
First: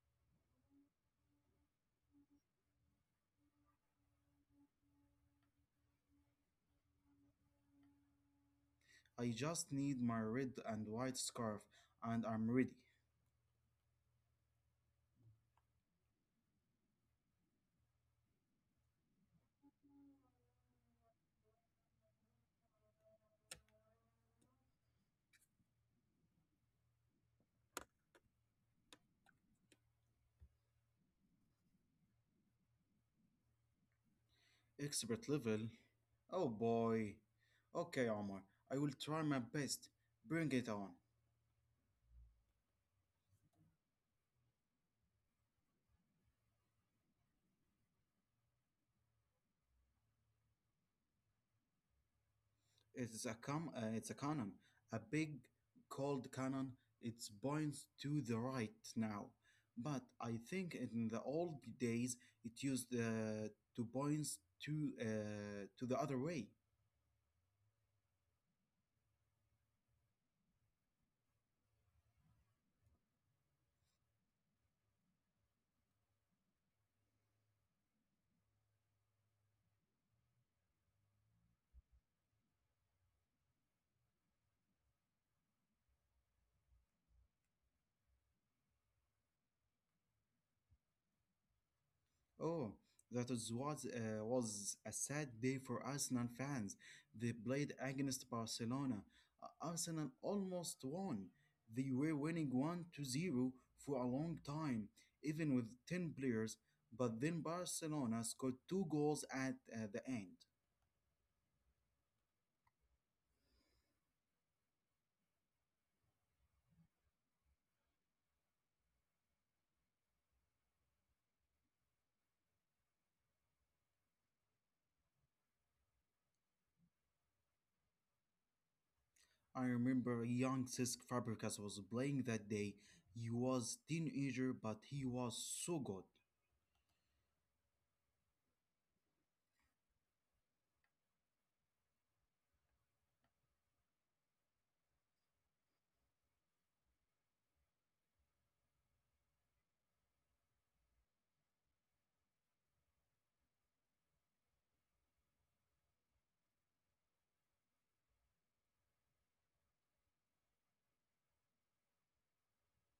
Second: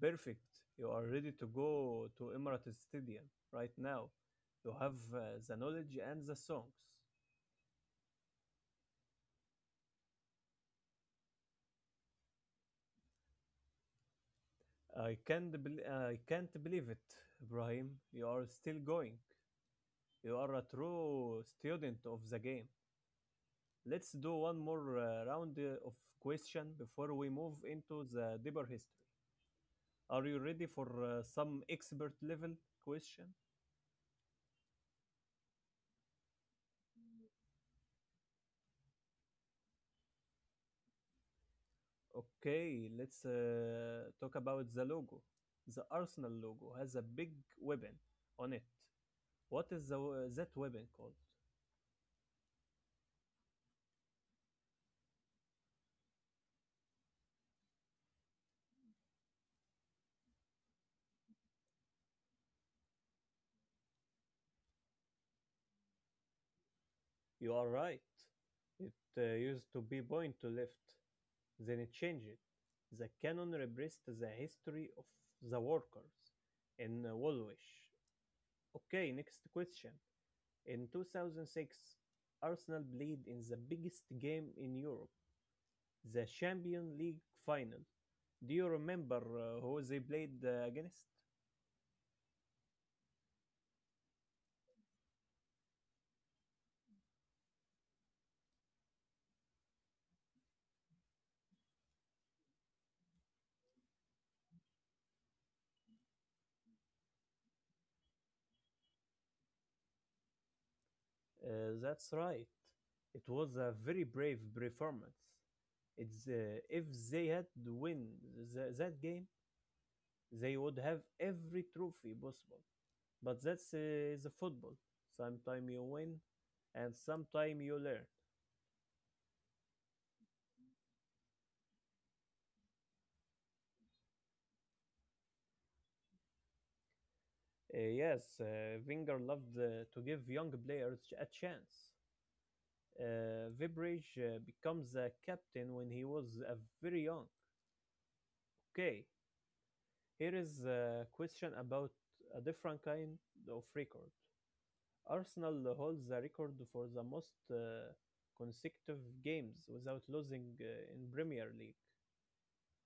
Perfect. You are ready to go to Emirates Stadium right now. You have the knowledge and the songs.
I just need my red and white scarf and I'm ready.
I can't bel I can't believe it, Ibrahim. You are still going. You are a true student of the game. Let's do one more round of question before we move into the deeper history. Are you ready for some expert level question?
Expert level? Oh boy. Okay, Omar. I will try my best. Bring it on.
Okay, let's talk about the logo. The Arsenal logo has a big weapon on it. What is that weapon called?
It's a cannon, a big cold cannon. It points to the right now, but I think in the old days it used to points to the other way.
You are right. It used to be point to left. Then it changed. The canon repressed the history of the workers in Woolwich. Okay, next question. In 2006, Arsenal played in the biggest game in Europe, the Champions League final. Do you remember who they played against?
Oh, that is was a sad day for Arsenal fans. They played against Barcelona. Arsenal almost won. They were winning 1 to 0 for a long time, even with 10 players, but then Barcelona scored two goals at the end.
That's right. It was a very brave performance. If they had won that game, they would have every trophy possible. But that's the football. Sometimes you win, and sometimes you learn.
I remember young Cesc Fabregas was playing that day. He was teenager, but he was so good.
Yes, Wenger loved to give young players a chance. Vibridge becomes a captain when he was very young. Okay, here is a question about a different kind of record. Arsenal holds a record for the most consecutive games without losing in Premier League.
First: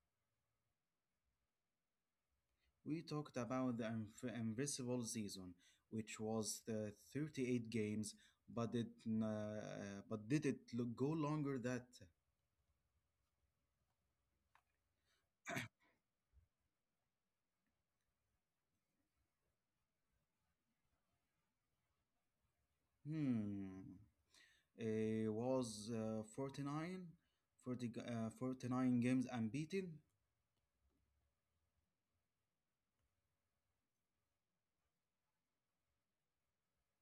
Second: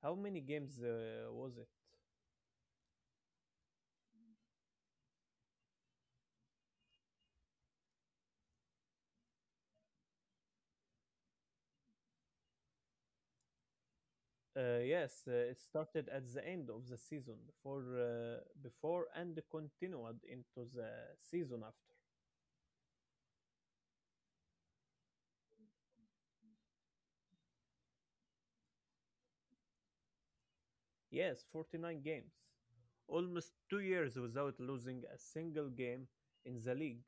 How many games was it?
We talked about the invisible season, which was the 38 games, but it but did it look go longer that.
Yes, it started at the end of the season before and continued into the season after.
Hmm, it was 49 49 games unbeaten.
Yes, 49 games. Almost 2 years without losing a single game in the league.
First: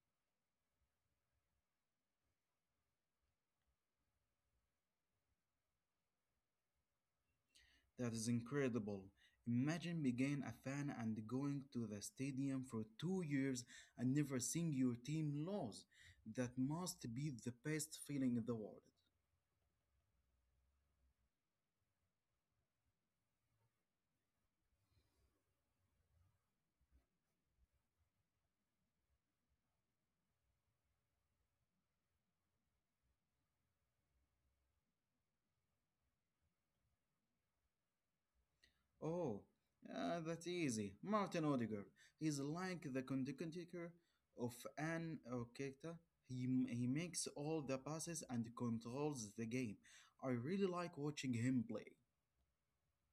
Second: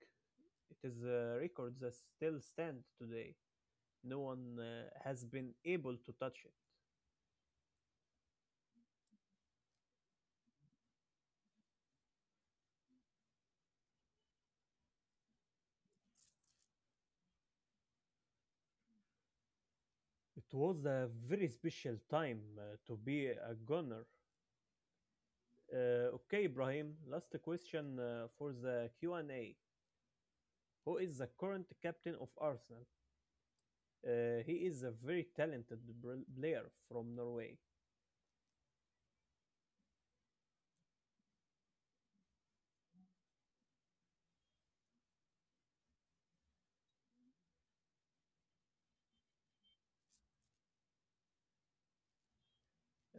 It is a record that still stands today. No one has been able to touch it.
That is incredible. Imagine being a fan and going to the stadium for 2 years and never seeing your team lose. That must be the best feeling in the world.
It was a very special time to be a gunner. Okay, Ibrahim, last question for the Q&A. Who is the current captain of Arsenal? He is a very talented player from Norway.
Oh, yeah, that's easy. Martin Odegaard. He's like the conductor of an orchestra. He makes all the passes and controls the game. I really like watching him play.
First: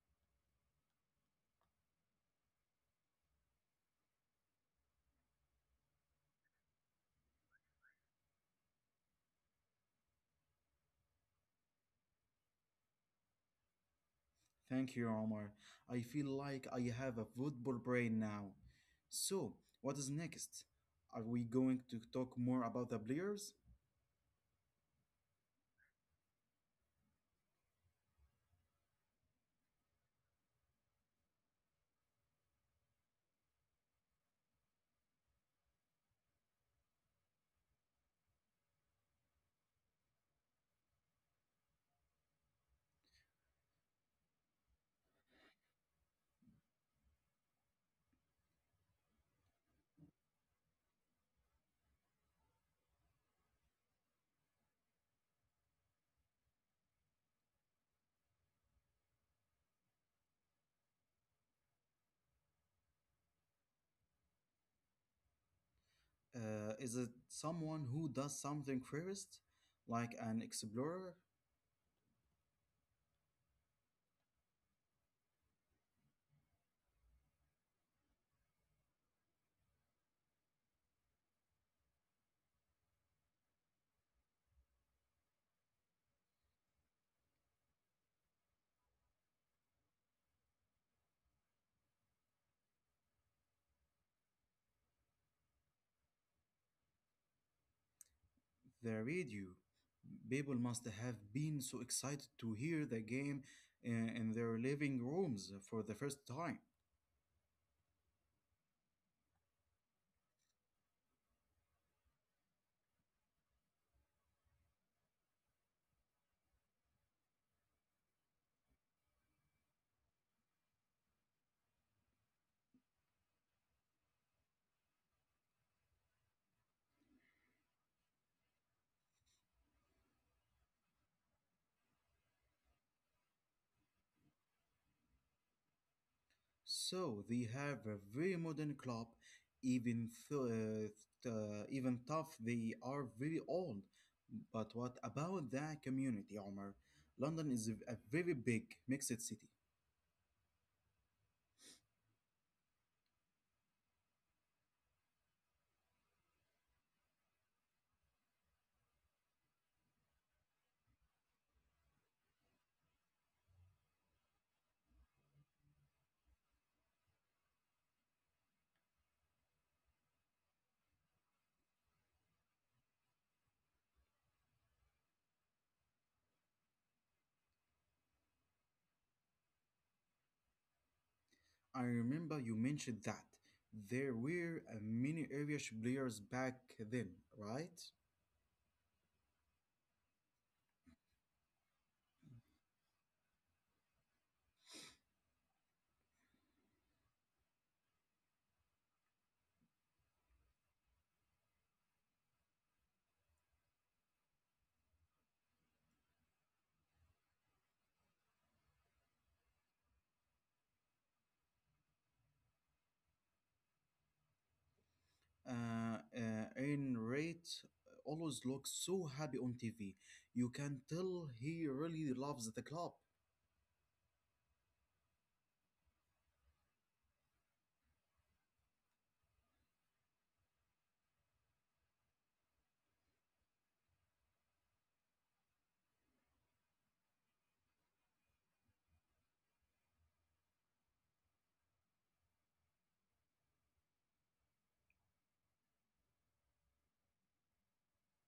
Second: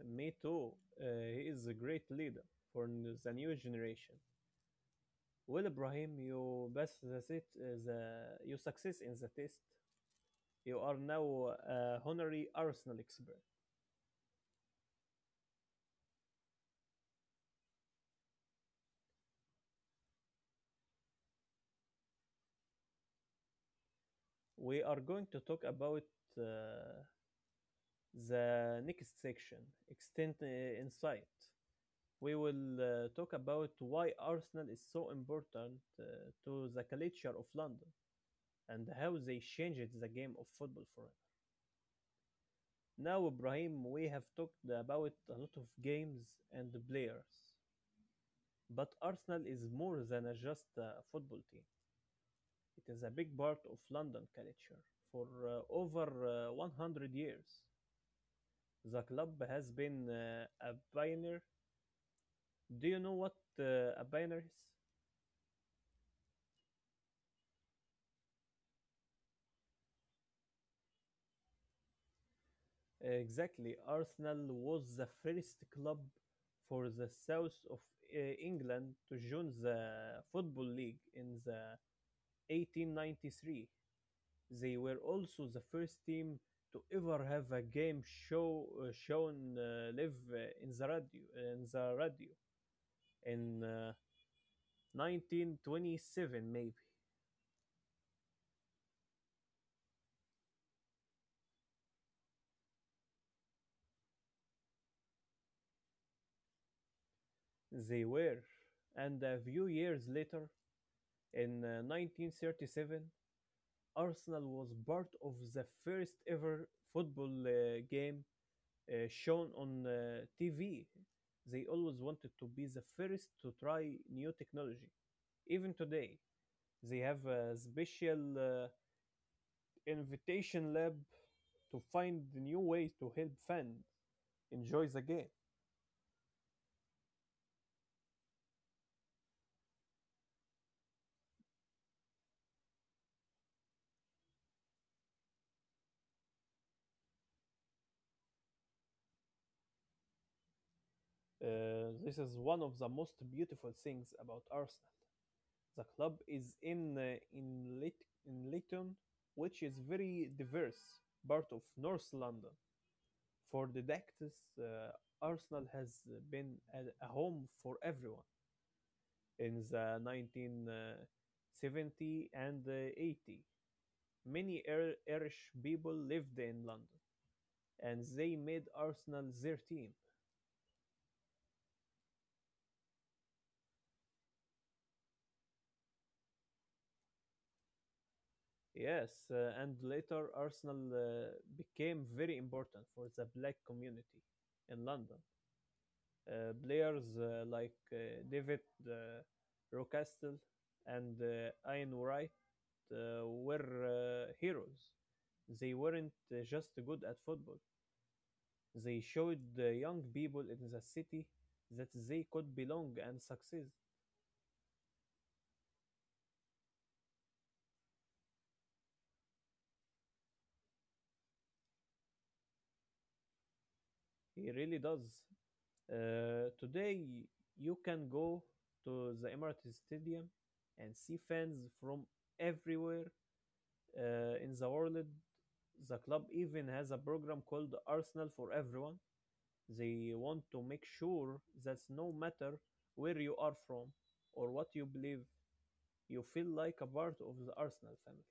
Me too. Uh, he is a great leader for the new generation. Well, Ibrahim, you best that's it. You success in the test. You are now a honorary Arsenal expert.
Thank you, Omar. I feel like I have a football brain now. So, what is next? Are we going to talk more about the players?
We are going to talk about uh, the next section, extent insight. We will talk about why Arsenal is so important to the culture of London and how they changed the game of football forever. Now, Ibrahim, we have talked about a lot of games and players, but Arsenal is more than a just a football team. It is a big part of London culture. For over 100 years, the club has been a pioneer. Do you know what a pioneer is?
Is it someone who does something first, like an explorer?
Exactly. Arsenal was the first club for the south of England to join the Football League in the 1893. They were also the first team to ever have a game shown live in the radio in 1927 maybe.
The radio. People must have been so excited to hear the game in their living rooms for the first time.
They were, and a few years later in 1937 Arsenal was part of the first ever football game shown on TV. They always wanted to be the first to try new technology. Even today, they have a special invitation lab to find new ways to help fans enjoy the game.
So they have a very modern club, even even tough they are very old. But what about the community, Omar? London is a very big mixed city.
This is one of the most beautiful things about Arsenal. The club is in in Leighton, which is very diverse part of North London. For the Dactys, Arsenal has been a home for everyone in the 1970 and 80. Many Irish people lived in London and they made Arsenal their team.
I remember you mentioned that there were many Irish players back then, right?
Yes, and later Arsenal became very important for the black community in London. Players like David uh, Rocastle and Ian Wright were heroes. They weren't just good at football. They showed the young people in the city that they could belong and succeed.
Ayn Rand always looks so happy on TV. You can tell he really loves the club,
He really does. Today, you can go to the Emirates Stadium and see fans from everywhere in the world. The club even has a program called Arsenal for Everyone. They want to make sure that no matter where you are from or what you believe, you feel like a part of the Arsenal family.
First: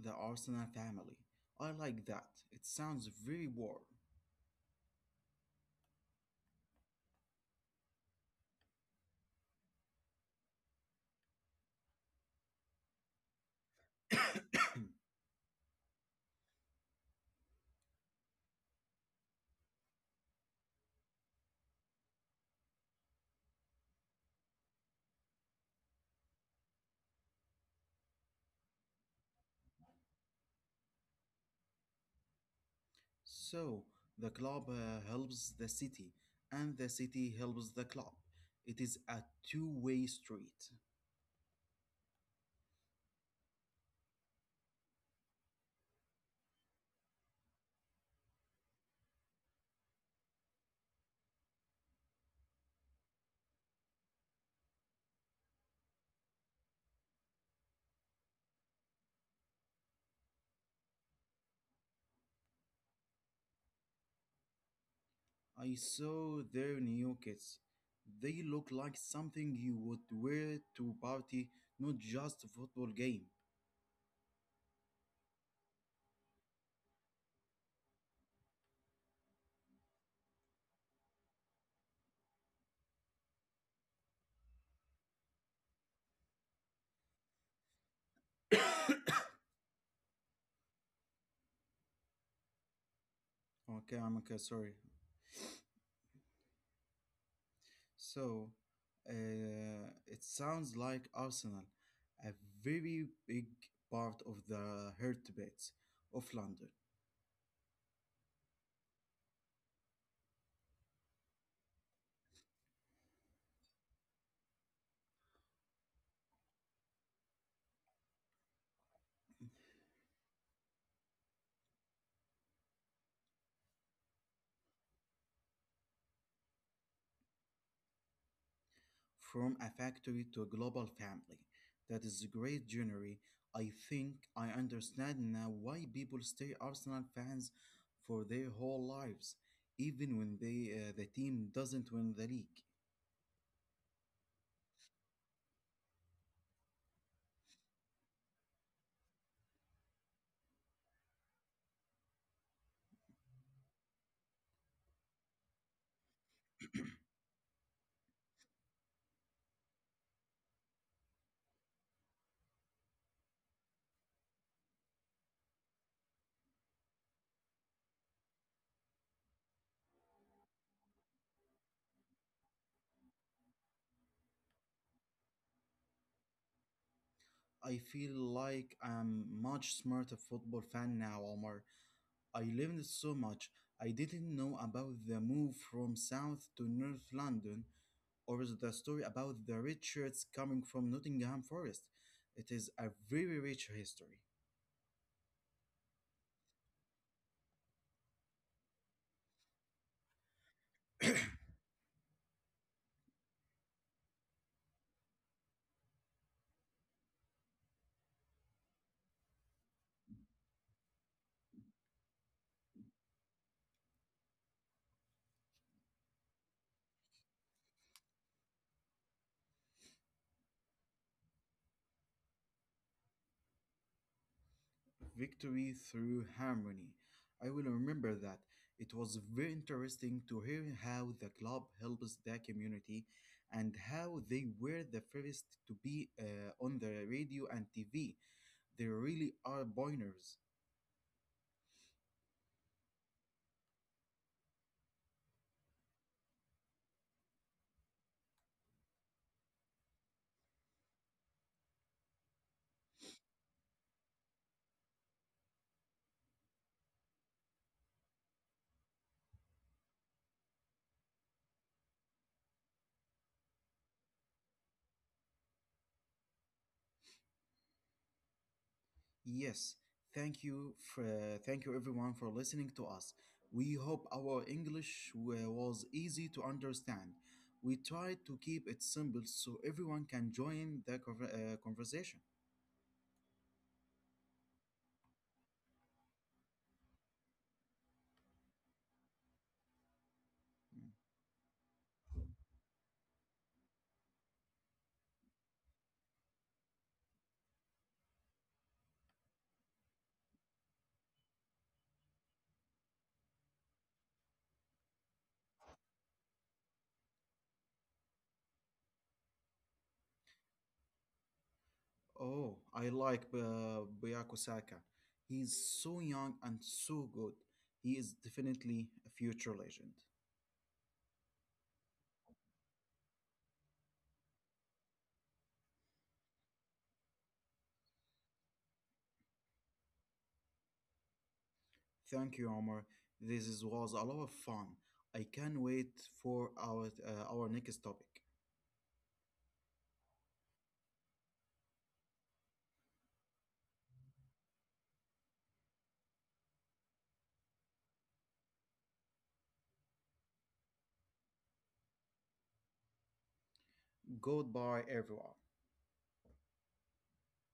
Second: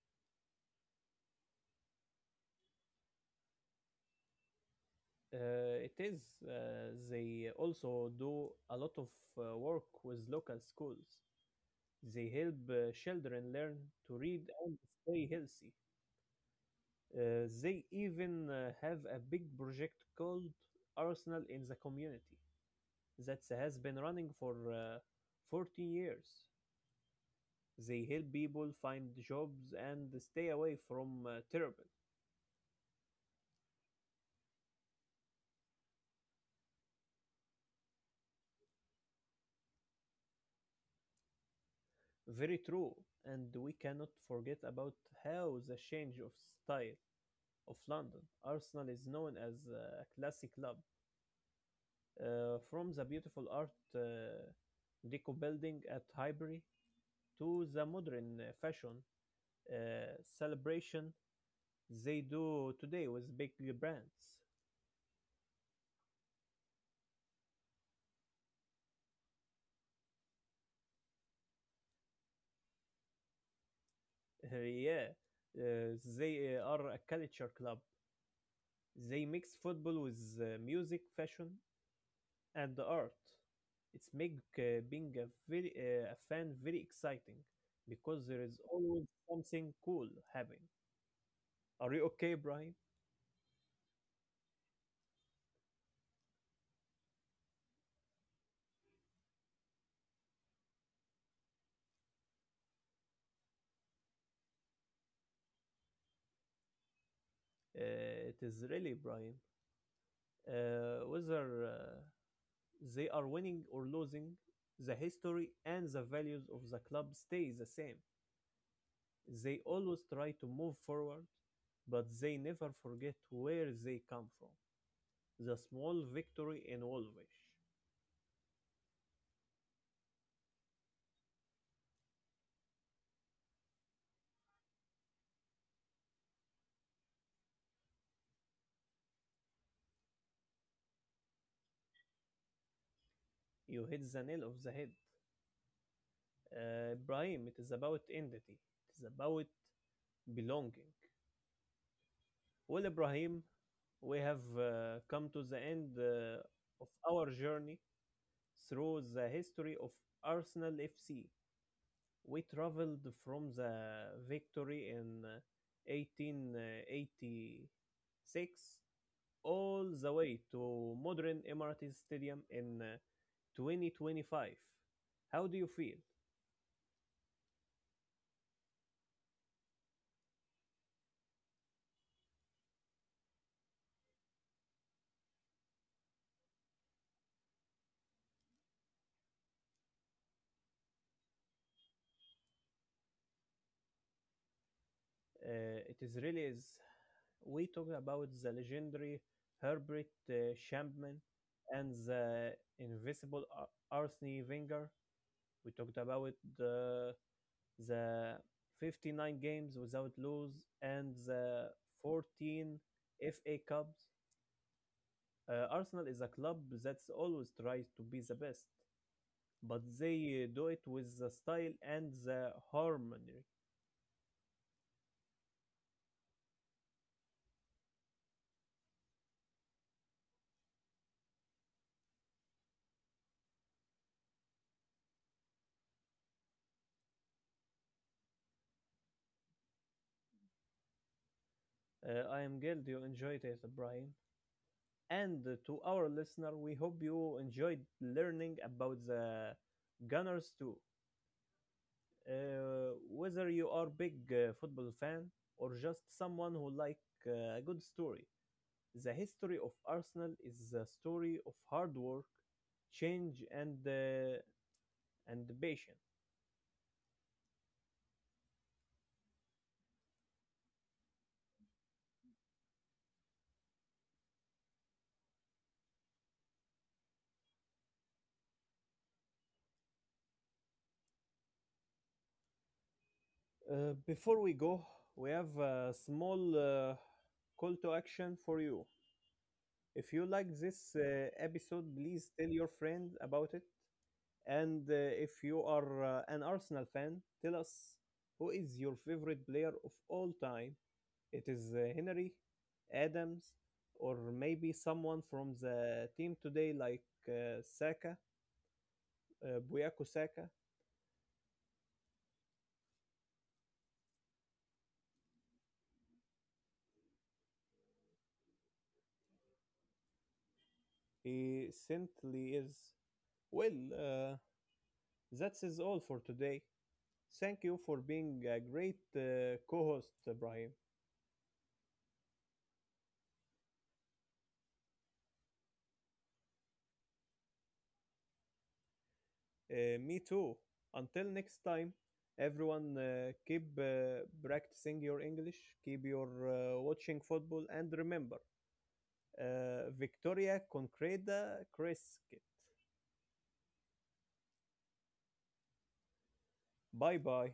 the Arsenal family. I like that. It sounds very warm.
It is. They also do a lot of work with local schools. They help children learn to read and stay healthy. They even have a big project called Arsenal in the Community that has been running for 14 years. They help people find jobs and stay away from terrorism.
So, the club helps the city, and the city helps the club. It is a two-way street.
Very true, and we cannot forget about how the change of style of London. Arsenal is known as a classic club, from the beautiful art uh, deco building at Highbury to the modern fashion celebration they do today with big brands.
I saw their new kits. They look like something you would wear to a party, not just a football game.
Yeah, they are a culture club. They mix football with music, fashion, and art. It's make being a very a fan very exciting because there is always something cool happening. Are you okay, Brian?
Okay, I'm okay, sorry. So, it sounds like Arsenal, a very big part of the heartbeats of London,
It is really, Brian. Whether they are winning or losing, the history and the values of the club stay the same. They always try to move forward, but they never forget where they come from. The small victory in Wolfish.
from a factory to a global family. That is a great journey. I think I understand now why people stay Arsenal fans for their whole lives, even when they the team doesn't win the league.
You hit the nail of the head. Ibrahim, it is about identity. It is about belonging. Well, Ibrahim, we have come to the end of our journey through the history of Arsenal FC. We traveled from the victory in 1886 all the way to modern Emirates Stadium in 2025. How do you feel?
I feel like I'm much smarter football fan now, Omar. I learned so much I didn't know about the move from South to North London or the story about the Richards coming from Nottingham Forest. It is a very rich history.
It is really is. We talked about the legendary Herbert Champman and the invisible Arsene Wenger. We talked about the the 59 games without lose and the 14 FA Cups. Arsenal is a club that's always tries to be the best, but they do it with the style and the harmony.
Victory through harmony. I will remember that. It was very interesting to hear how the club helps the community and how they were the first to be on the radio and TV. They really are pioneers.
I am glad you enjoyed it, Brian. And to our listener, we hope you enjoyed learning about the Gunners too. Whether you are a big football fan or just someone who likes a good story, the history of Arsenal is the story of hard work, change, and patience.
Yes, thank you everyone for listening to us. We hope our English was easy to understand. We tried to keep it simple so everyone can join the conversation.
Before we go, we have a small call to action for you. If you like this episode, please tell your friend about it. And if you are an Arsenal fan, tell us who is your favorite player of all time. It is Henry, Adams, or maybe someone from the team today, like Saka, Buyako Saka.
Oh, I like Byaku Saka. He's so young and so good. He is definitely a future legend.
He simply is. Well, uh, that is all for today. Thank you for being a great co-host, Ibrahim.
Thank you, Omar. Was a lot of fun. I can't wait for our next topic.
Me too. Until next time, everyone, keep practicing your English, keep your watching football, and remember, Victoria Concreta Crescit.
Goodbye, everyone.
Bye bye.